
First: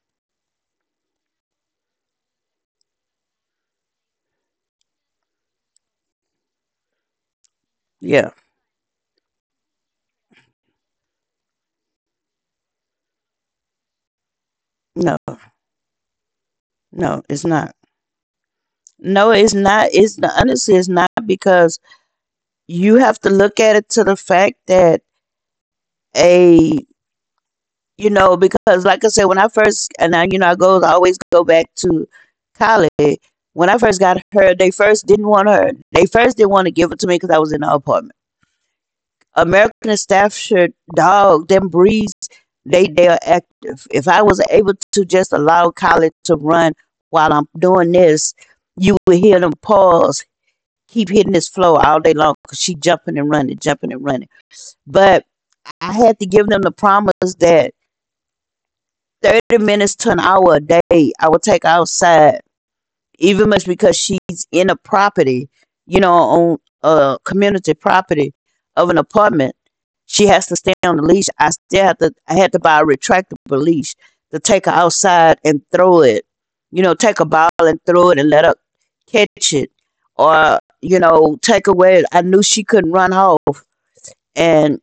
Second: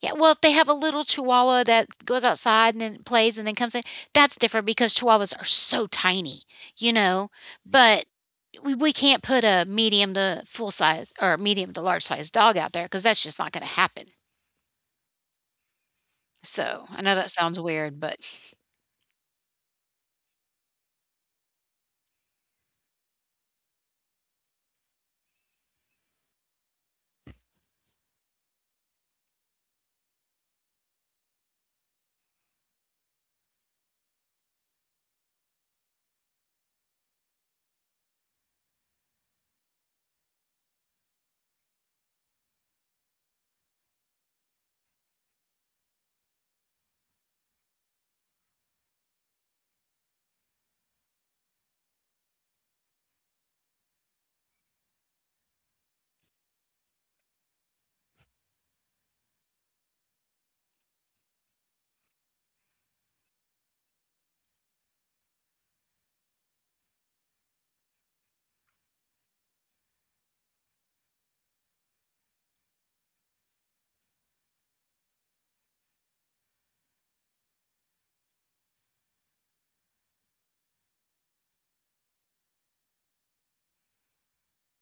[SPEAKER 2] yeah, well, if they have a little chihuahua that goes outside and then plays and then comes in, that's different because chihuahuas are so tiny, you know. But
[SPEAKER 1] Yeah,
[SPEAKER 2] we, can't put a medium to full size or medium to large size dog out there because that's just not going to happen.
[SPEAKER 1] no,
[SPEAKER 2] So I know
[SPEAKER 1] no,
[SPEAKER 2] that
[SPEAKER 1] it's
[SPEAKER 2] sounds
[SPEAKER 1] not.
[SPEAKER 2] weird, but
[SPEAKER 1] No, it's not. It's not, honestly, it's not because you have to look at it to the fact that a you know because like I said when I first and I you know I go I always go back to college when I first got her they first didn't want her they first didn't want to give it to me because I was in her apartment American Staffordshire dog, them breeds, they are active. If I was able to just allow Collie to run while I'm doing this, you would hear them paws keep hitting this floor all day long because she jumping and running, jumping and running. But I had to give them the promise that 30 minutes to an hour a day, I would take outside, even much because she's in a property, you know, on a community property of an apartment. She has to stay on the leash. I still have to. I had to buy a retractable leash to take her outside and throw it. You know, take a ball and throw it and let her catch it, or you know, take away. I knew she couldn't run off, and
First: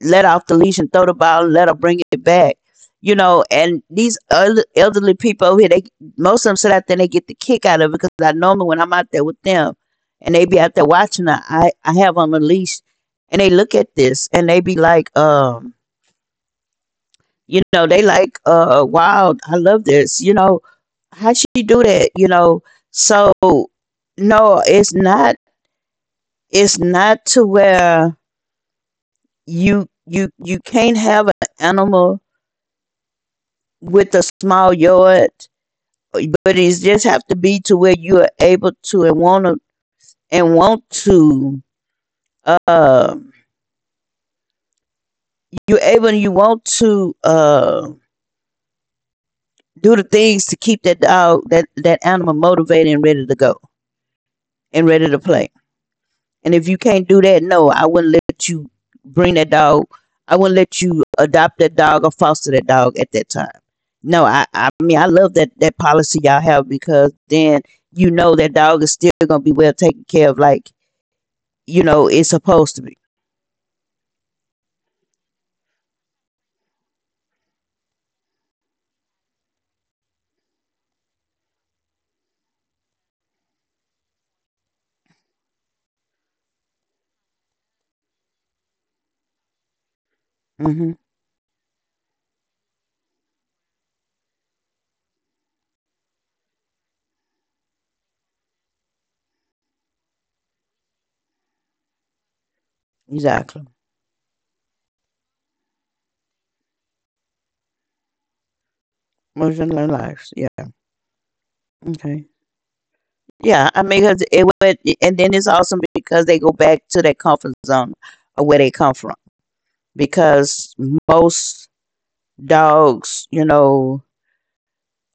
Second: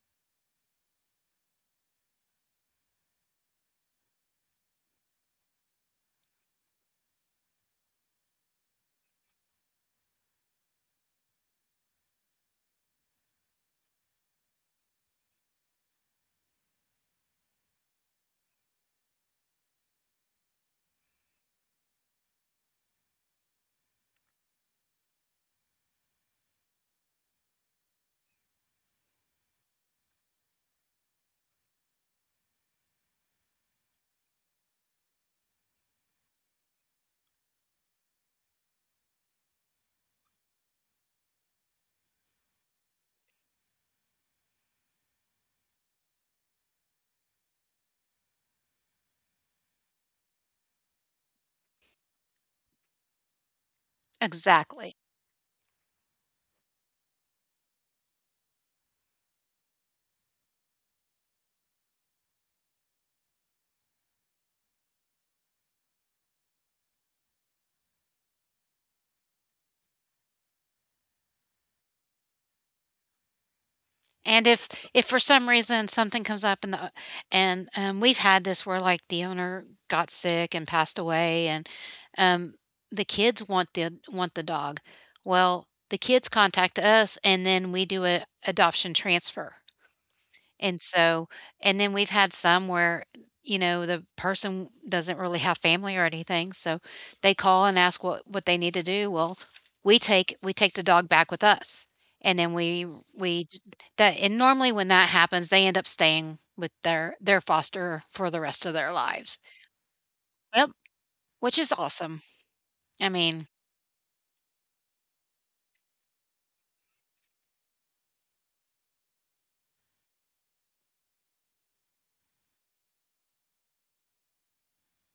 [SPEAKER 1] let off the leash and throw the ball and let her bring it back. You know, and these other elderly people over here, they most of them sit out there and they get the kick out of it because I normally when I'm out there with them and they be out there watching her, I have on the leash and they look at this and they be like, you know, they like, wow, I love this. You know, how she do that? You know, so no, it's not. It's not to where you can't have an animal with a small yard, but it just have to be to where you are able to and want to and want to uh you're able and you want to do the things to keep that dog that animal motivated and ready to go
[SPEAKER 2] <laughs>
[SPEAKER 1] and
[SPEAKER 2] exactly.
[SPEAKER 1] ready to play. And if you can't do that, no, I wouldn't let you bring that dog. I wouldn't let you adopt that dog or foster that dog at that time. No, I mean, I love that policy y'all have because then you know that dog is still going to be well taken care of, like, you know, it's supposed to be.
[SPEAKER 2] And if for some reason something comes up and the and, we've had this where, like, the owner got sick and passed away, and, um, the kids want the dog. Well, the kids contact us, and then we do a adoption transfer. And
[SPEAKER 1] Hmm.
[SPEAKER 2] so, and then we've had some where, you know, the person doesn't really have family or anything, so they call and ask what they need to do. Well, we take the dog back with us, and then we we
[SPEAKER 1] Exactly.
[SPEAKER 2] that— and normally when that happens, they end up staying with their foster for the rest of their lives.
[SPEAKER 1] Moving their lives. Yeah.
[SPEAKER 2] Yep. Which is awesome.
[SPEAKER 1] Okay.
[SPEAKER 2] I mean—
[SPEAKER 1] Yeah. I mean, 'cause it would, and then it's awesome because they go back to that comfort zone of where they come from because most dogs, you know,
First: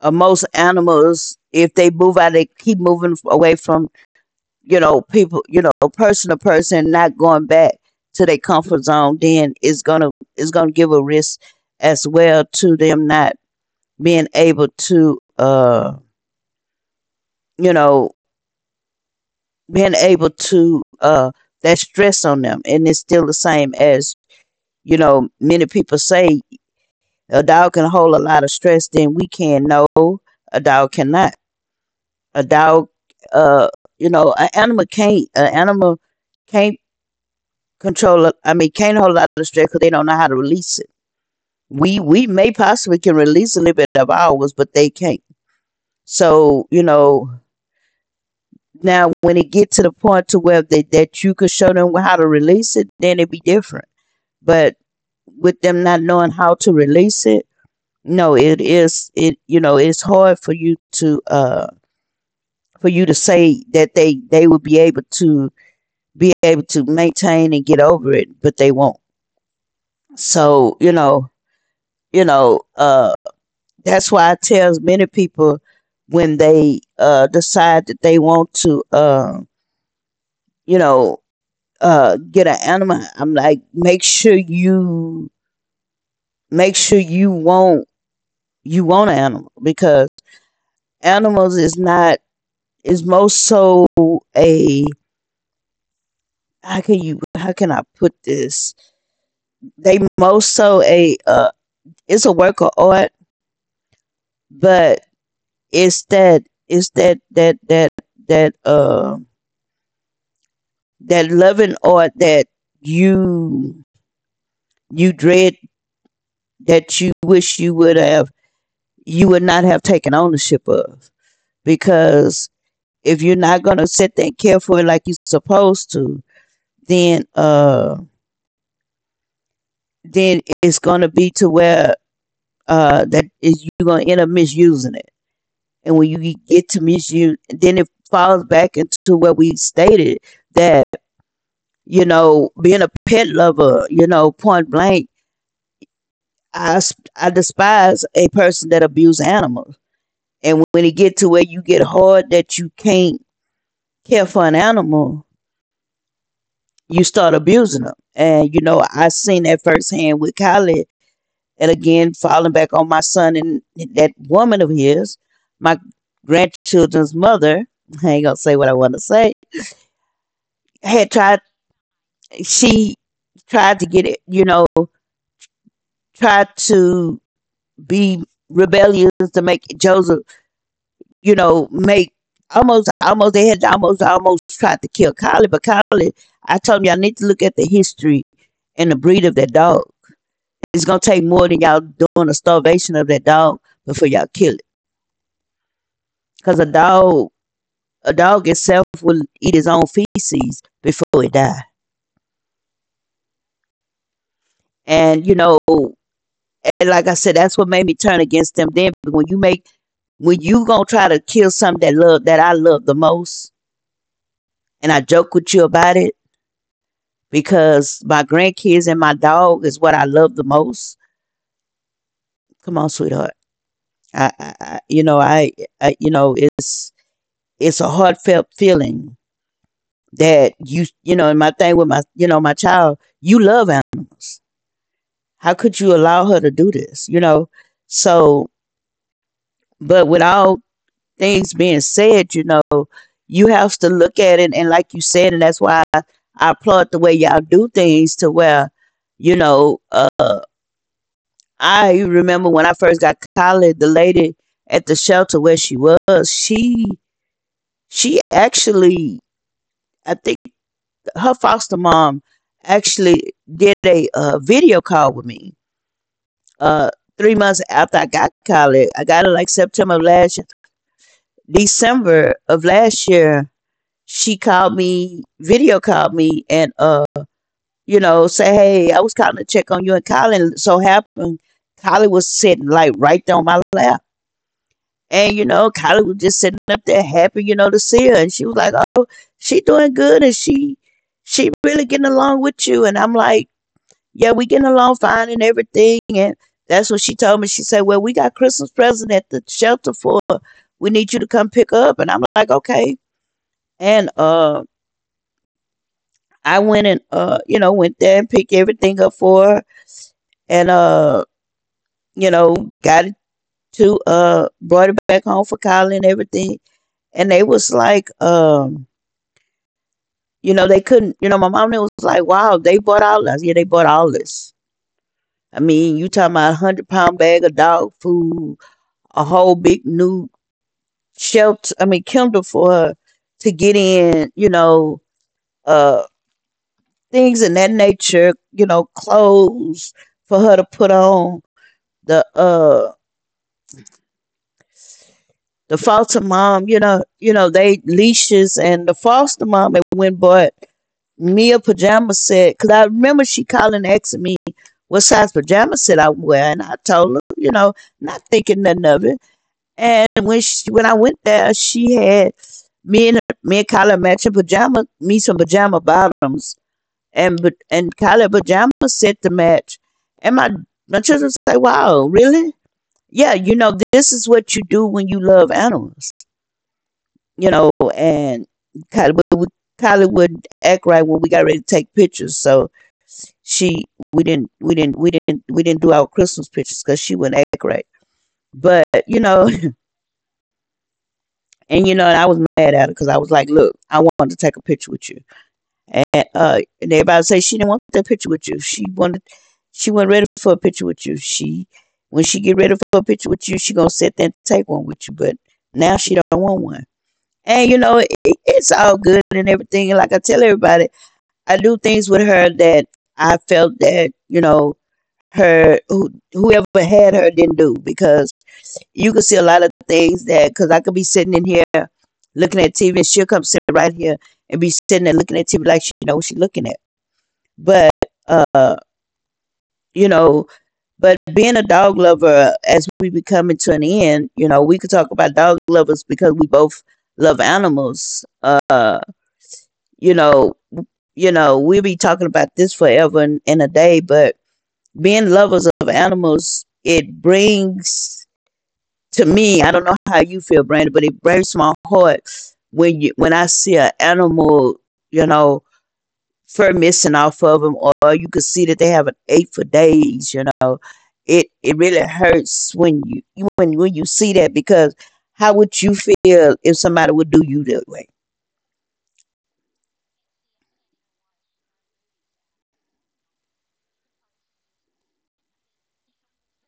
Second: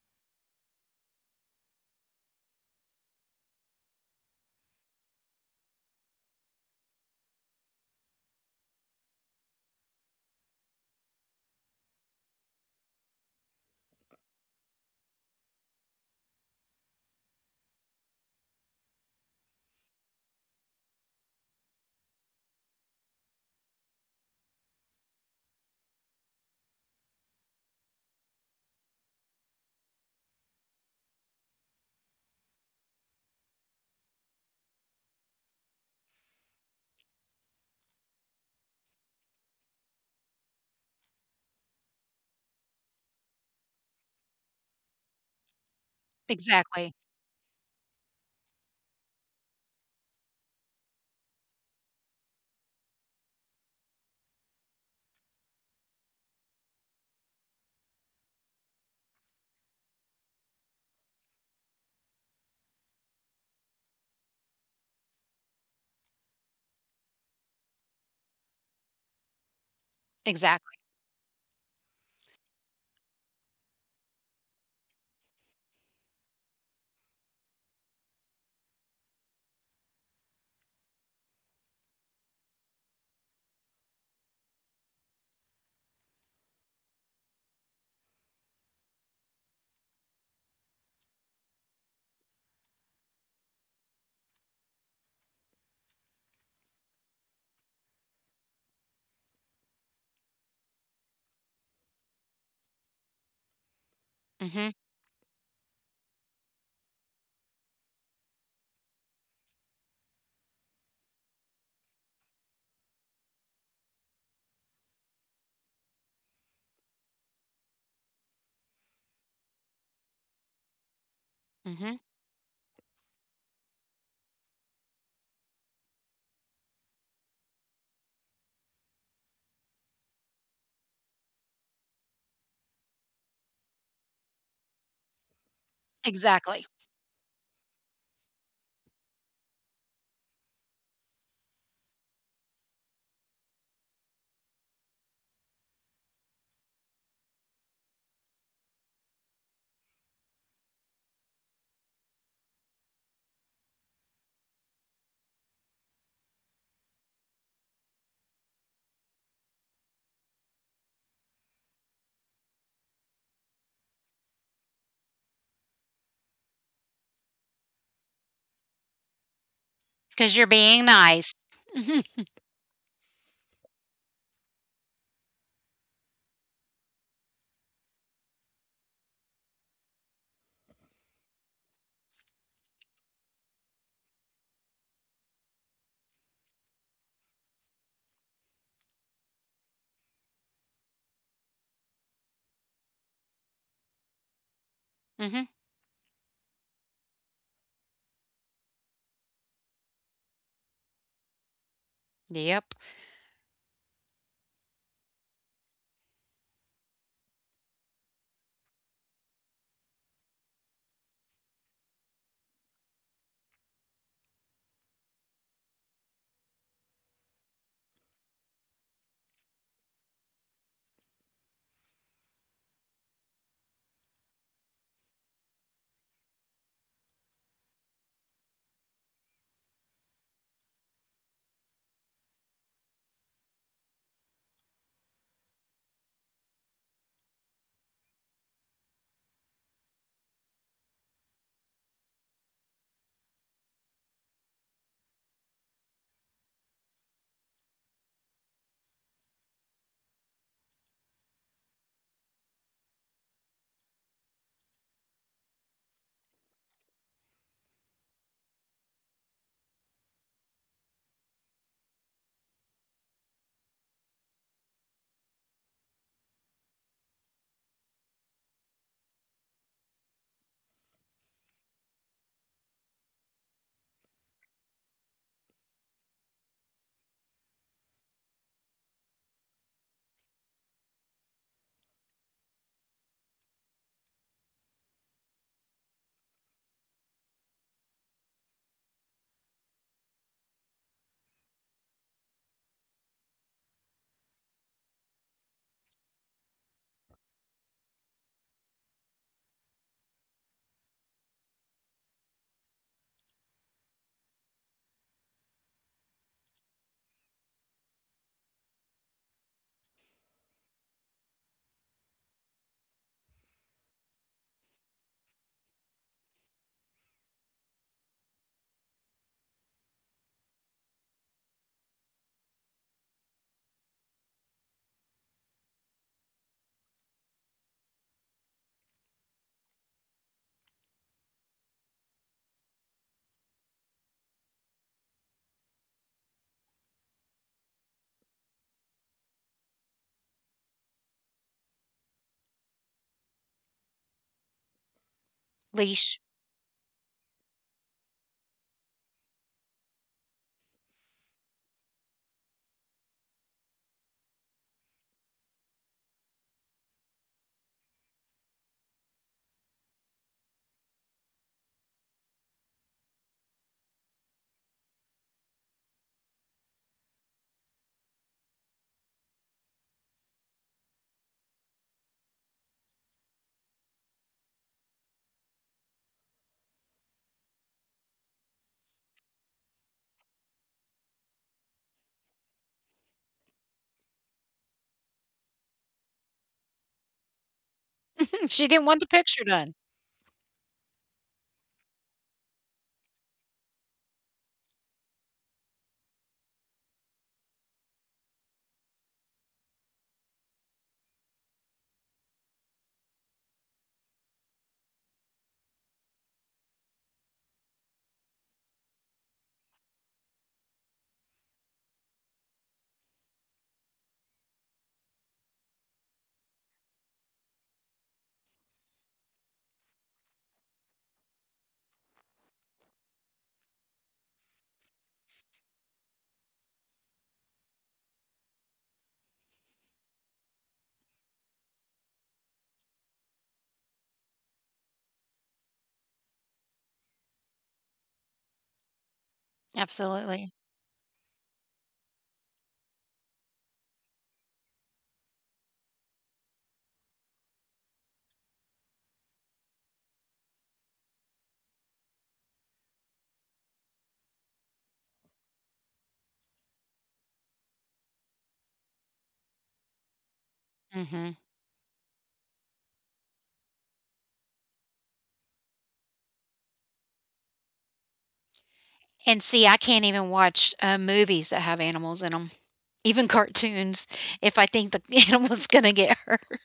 [SPEAKER 1] most animals if they move out they keep moving away from you know people you know person to person not going back to their comfort zone then it's gonna give a risk as well to them not being able to uh you know being able to that stress on them and it's still the same as you know many people say a dog can hold a lot of stress than we can. No, a dog cannot. A dog, uh you know, an animal can't, an animal can't control a- I mean can't hold out of stress because they don't know how to release it. We may possibly can release a little bit of ours but they can't. So you
[SPEAKER 2] Exactly.
[SPEAKER 1] know, now when it get to the point to where that you could show them how to release it, then it be different. But with them not knowing how to release it, no it is it, you know, it's hard for you to say that they would be able to maintain and get over it, but they won't.
[SPEAKER 2] Exactly.
[SPEAKER 1] So, you know, that's why I tell many people when they, decide that they want to, you know, get an animal, I'm like, make sure you want an animal because animals is not is most so a how can you how can I put this? They most so a it's a work of art,
[SPEAKER 2] Mhm.
[SPEAKER 1] but it's that it's that that that loving art that you you dread that you wish you would have you would not have taken ownership of,
[SPEAKER 2] Mhm.
[SPEAKER 1] because if you're not gonna sit there and care for it like you're supposed to, then uh then it's gonna be to where that is you're gonna end up misusing it. And when you get
[SPEAKER 2] Exactly.
[SPEAKER 1] to misuse then it falls back into what we stated that. You know, being a pet lover, you know, point blank, I despise a person that abuse animals. And when it get to where you get hard that you can't care for an animal, you start abusing them. And, you know, I seen that firsthand with Kylie. And again, falling back on my son and that woman of his, my grandchildren's mother, <laughs> I ain't going to say what I want to say,
[SPEAKER 2] 'Cause you're being
[SPEAKER 1] had
[SPEAKER 2] nice.
[SPEAKER 1] tried,
[SPEAKER 2] Mhm.
[SPEAKER 1] she tried to get it, you know, tried to be rebellious to make Joseph, you know, make almost almost they had almost almost tried to kill Collie, but Collie, I told him y'all need to look at the history and the breed of that dog. It's gonna take more than y'all doing a starvation of that dog before y'all kill it.
[SPEAKER 2] Mhm.
[SPEAKER 1] Cause a dog, a dog itself will eat his own feces before it die.
[SPEAKER 2] Yep.
[SPEAKER 1] And you know, and like I said, that's what made me turn against them then. But when you make when you gonna try to kill something that love that I love the most, and I joke with you about it because my grandkids and my dog is what I love the most. Come on, sweetheart. I you know, I, you know, it's a heartfelt feeling that you know, and my thing with my, you know, my child, you love animals. How could you allow her to do this? You know, so, but with all things being said, you know, you have to look at it, and like you said, and that's why I applaud the way y'all do things to where, you know, I remember when I first got college, the lady at the shelter where she was, she actually, I think her foster mom actually did a video call with me. Uh, 3 months after I got college, I got it like September of last year, December of last year. She called me, video called me, and you know, say, hey, I was calling to check on you and Colin. So happened, Colin was sitting like right there on my lap. And you know, Kylie was just sitting up there happy, you know, to see her. And she was like, oh, she doing good and she really getting along with you. And I'm like, yeah, we getting along fine and everything. And that's what she told me. She said, well, we got Christmas present at the shelter for her. We need you to come pick her up. And I'm like, okay. And I went and, you know, went there and picked everything up for her and, you know, got it to brought it back home for Kylie and everything. And they was like, you know, they couldn't, you know, my mom was like, wow, they bought all this. Yeah, they bought all this. I mean, you talking about 100 pound bag of dog food, a whole big new shelter, I mean, Kindle for her to get in, you know, uh, things in that nature, you know, clothes for her to put on the, uh, the
[SPEAKER 2] Leash.
[SPEAKER 1] foster mom, you know, they leashes and the foster mom and went bought Mia pajama set, because I remember she calling asking me what size pajama set I wear, and I told her, you know, not thinking nothing of it. And when I went there, she had me and her, me and Kyla matching pajama, me some pajama bottoms, and but and Kyla pajama set to match. And my children say, "Wow, really? Yeah, you know, this is what you do when you love animals, you know." And Kyla, Kyla would act right when we got ready to take pictures, so she we didn't do our Christmas pictures because she wouldn't act right.
[SPEAKER 2] She
[SPEAKER 1] But
[SPEAKER 2] didn't want the
[SPEAKER 1] you
[SPEAKER 2] picture
[SPEAKER 1] know,
[SPEAKER 2] done.
[SPEAKER 1] <laughs> and you know, and I was mad at her because I was like, "Look, I wanted to take a picture with you," and and everybody say she didn't want that picture with you. She wanted, she wasn't ready for a picture with you. She, when she get ready for a picture with you, she gonna sit there and take one with you. But now she don't want one, and you know, it, it's all good and everything. And like I tell everybody, I do things with her that I felt that you know her who, whoever had her didn't do because you could see a lot of things that because I could be sitting in here looking at TV and she'll come sit right here and be sitting there looking at TV like she knows what she's looking at. But uh, you know, but being a dog lover as we be coming to an end, you know, we could talk about dog lovers because we both love animals. You know,
[SPEAKER 2] Absolutely.
[SPEAKER 1] you know, we'll be talking about this forever and a day, but being lovers of animals, it brings to me, I don't know how you feel, Brandon, but it breaks my heart when you when I see an animal, you know, fur missing off of them, or you could see that they haven't ate for days. You know,
[SPEAKER 2] Mhm.
[SPEAKER 1] it really hurts when when you see that because how would you feel if somebody would do you that way?
[SPEAKER 2] And see, I can't even watch, movies that have animals in them, even cartoons, if I think the <laughs> animal's gonna get hurt.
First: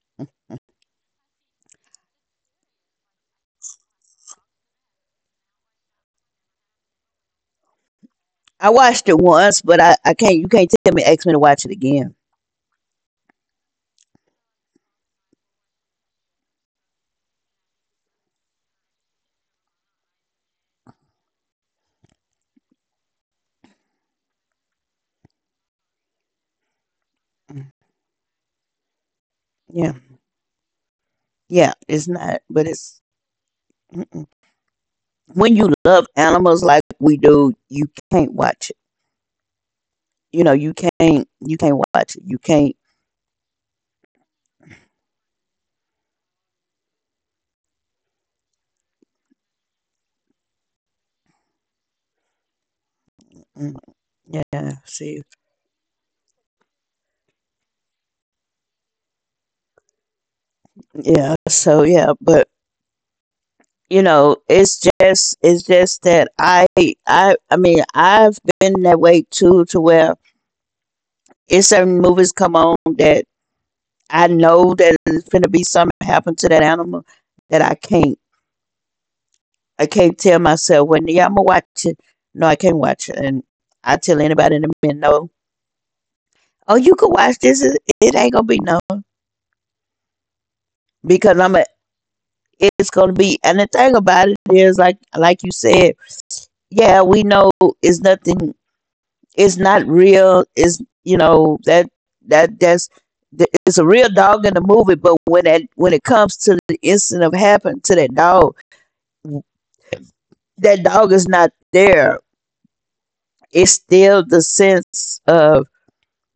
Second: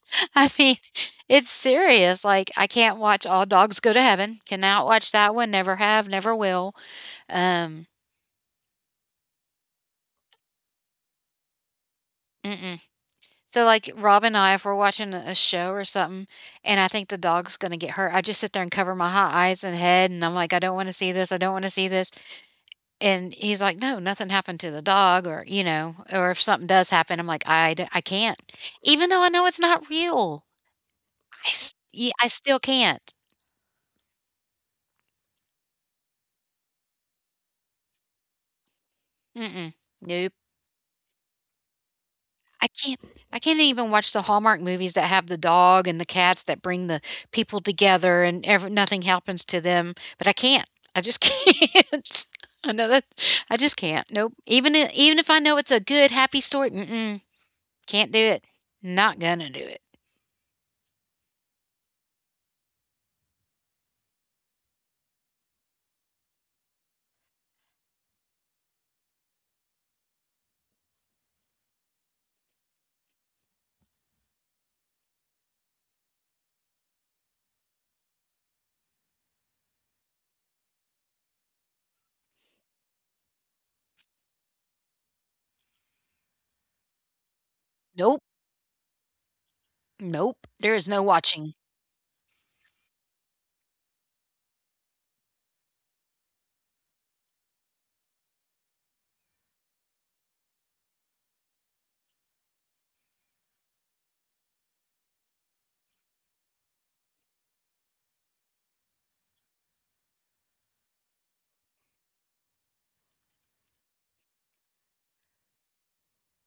[SPEAKER 2] <laughs> I mean, it's serious. Like, I can't watch All Dogs Go to Heaven, cannot watch that one, never have, never will. Um,
[SPEAKER 1] I watched it once, but I can't, you can't tell me ask me to watch it again.
[SPEAKER 2] mm-mm. So, like, Rob and I, if we're watching a show or something, and I think the dog's gonna get hurt, I just sit there and cover my hot eyes and head, and I'm like, "I don't wanna see this, I don't wanna see this." And he's like, "No, nothing happened to the dog," or, you know, or if something does happen, I'm like,
[SPEAKER 1] Mm,
[SPEAKER 2] I can't." Even though I know it's not
[SPEAKER 1] yeah,
[SPEAKER 2] real, I s
[SPEAKER 1] yeah, it's
[SPEAKER 2] yeah, I
[SPEAKER 1] not,
[SPEAKER 2] still
[SPEAKER 1] but it's.
[SPEAKER 2] can't.
[SPEAKER 1] Mm-mm. When you love animals like we do, you can't watch it.
[SPEAKER 2] Mm-mm. Nope.
[SPEAKER 1] You know you can't watch it you
[SPEAKER 2] I
[SPEAKER 1] can't.
[SPEAKER 2] can't I can't even watch the Hallmark movies that have the dog and the cats that bring the people together, and ever nothing happens to them, but I can't. I just <laughs> can't. I know that I just
[SPEAKER 1] Mm,
[SPEAKER 2] can't. Nope. Even
[SPEAKER 1] yeah
[SPEAKER 2] I even
[SPEAKER 1] see,
[SPEAKER 2] if I know it's a good, happy story, mm-mm, can't do it. Not gonna do it.
[SPEAKER 1] yeah so yeah but you know it's just that I mean I've been that way too to where it's certain movies come on that I know that it's gonna be something happen to that animal that I can't tell myself when yeah I'm gonna watch it. No I can't watch it, and I tell anybody in the minute no, oh you could watch this it it
[SPEAKER 2] Nope.
[SPEAKER 1] ain't gonna be no
[SPEAKER 2] Nope. There is no
[SPEAKER 1] because
[SPEAKER 2] watching.
[SPEAKER 1] I'm a it's going to be. And the thing about it is, like you said, yeah, we know it's nothing. It's not real. It's you know that that that's it's a real dog in the movie. But when that when it comes to the incident of happened to that dog is not there. It's still the sense of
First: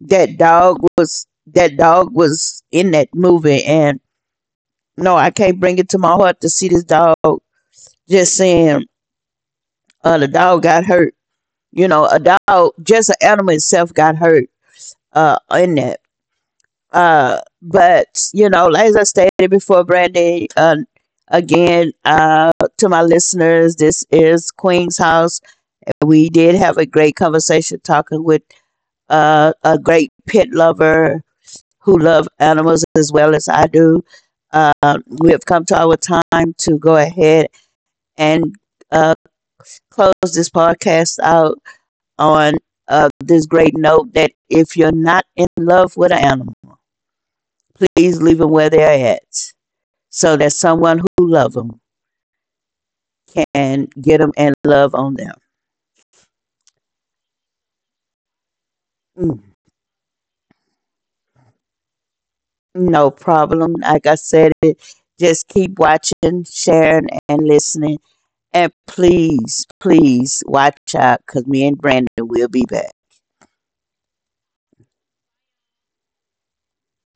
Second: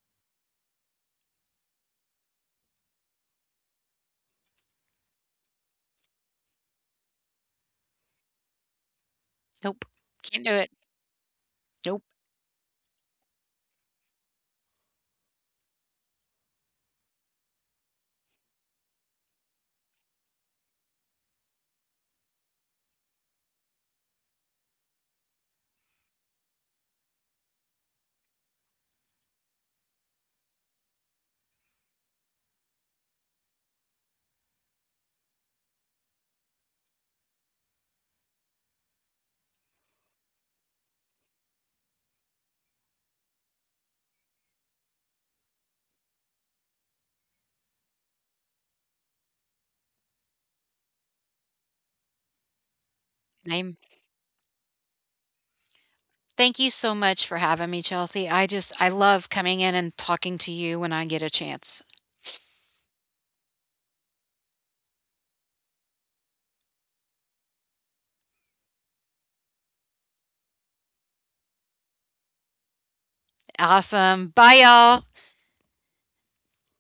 [SPEAKER 1] that dog was in that movie, and no, I can't bring it to my heart to see this dog just saying,
[SPEAKER 2] Nope.
[SPEAKER 1] the
[SPEAKER 2] Can't do
[SPEAKER 1] dog
[SPEAKER 2] it.
[SPEAKER 1] got hurt, you
[SPEAKER 2] Nope.
[SPEAKER 1] know a dog just an animal itself got hurt in that but you know like as I stated before, Brandy, again to my listeners, this is Queen's House. We did have a great conversation talking with a great pet lover who loves animals as well as I do. uh, we have come to our time to go ahead and, uh, close this podcast out on, this great note that if you're not in love with an animal, please leave them where they're at so that someone who loves them
[SPEAKER 2] Lame.
[SPEAKER 1] can get them and love on them.
[SPEAKER 2] Thank you so much for having me, Chelsea. I just— I love
[SPEAKER 1] Mm,
[SPEAKER 2] coming in and talking to you when I get a chance.
[SPEAKER 1] no problem. Like I said, it, just keep watching, sharing, and listening. And please, please watch out because me and Brandon will be back.
[SPEAKER 2] Awesome. Bye y'all.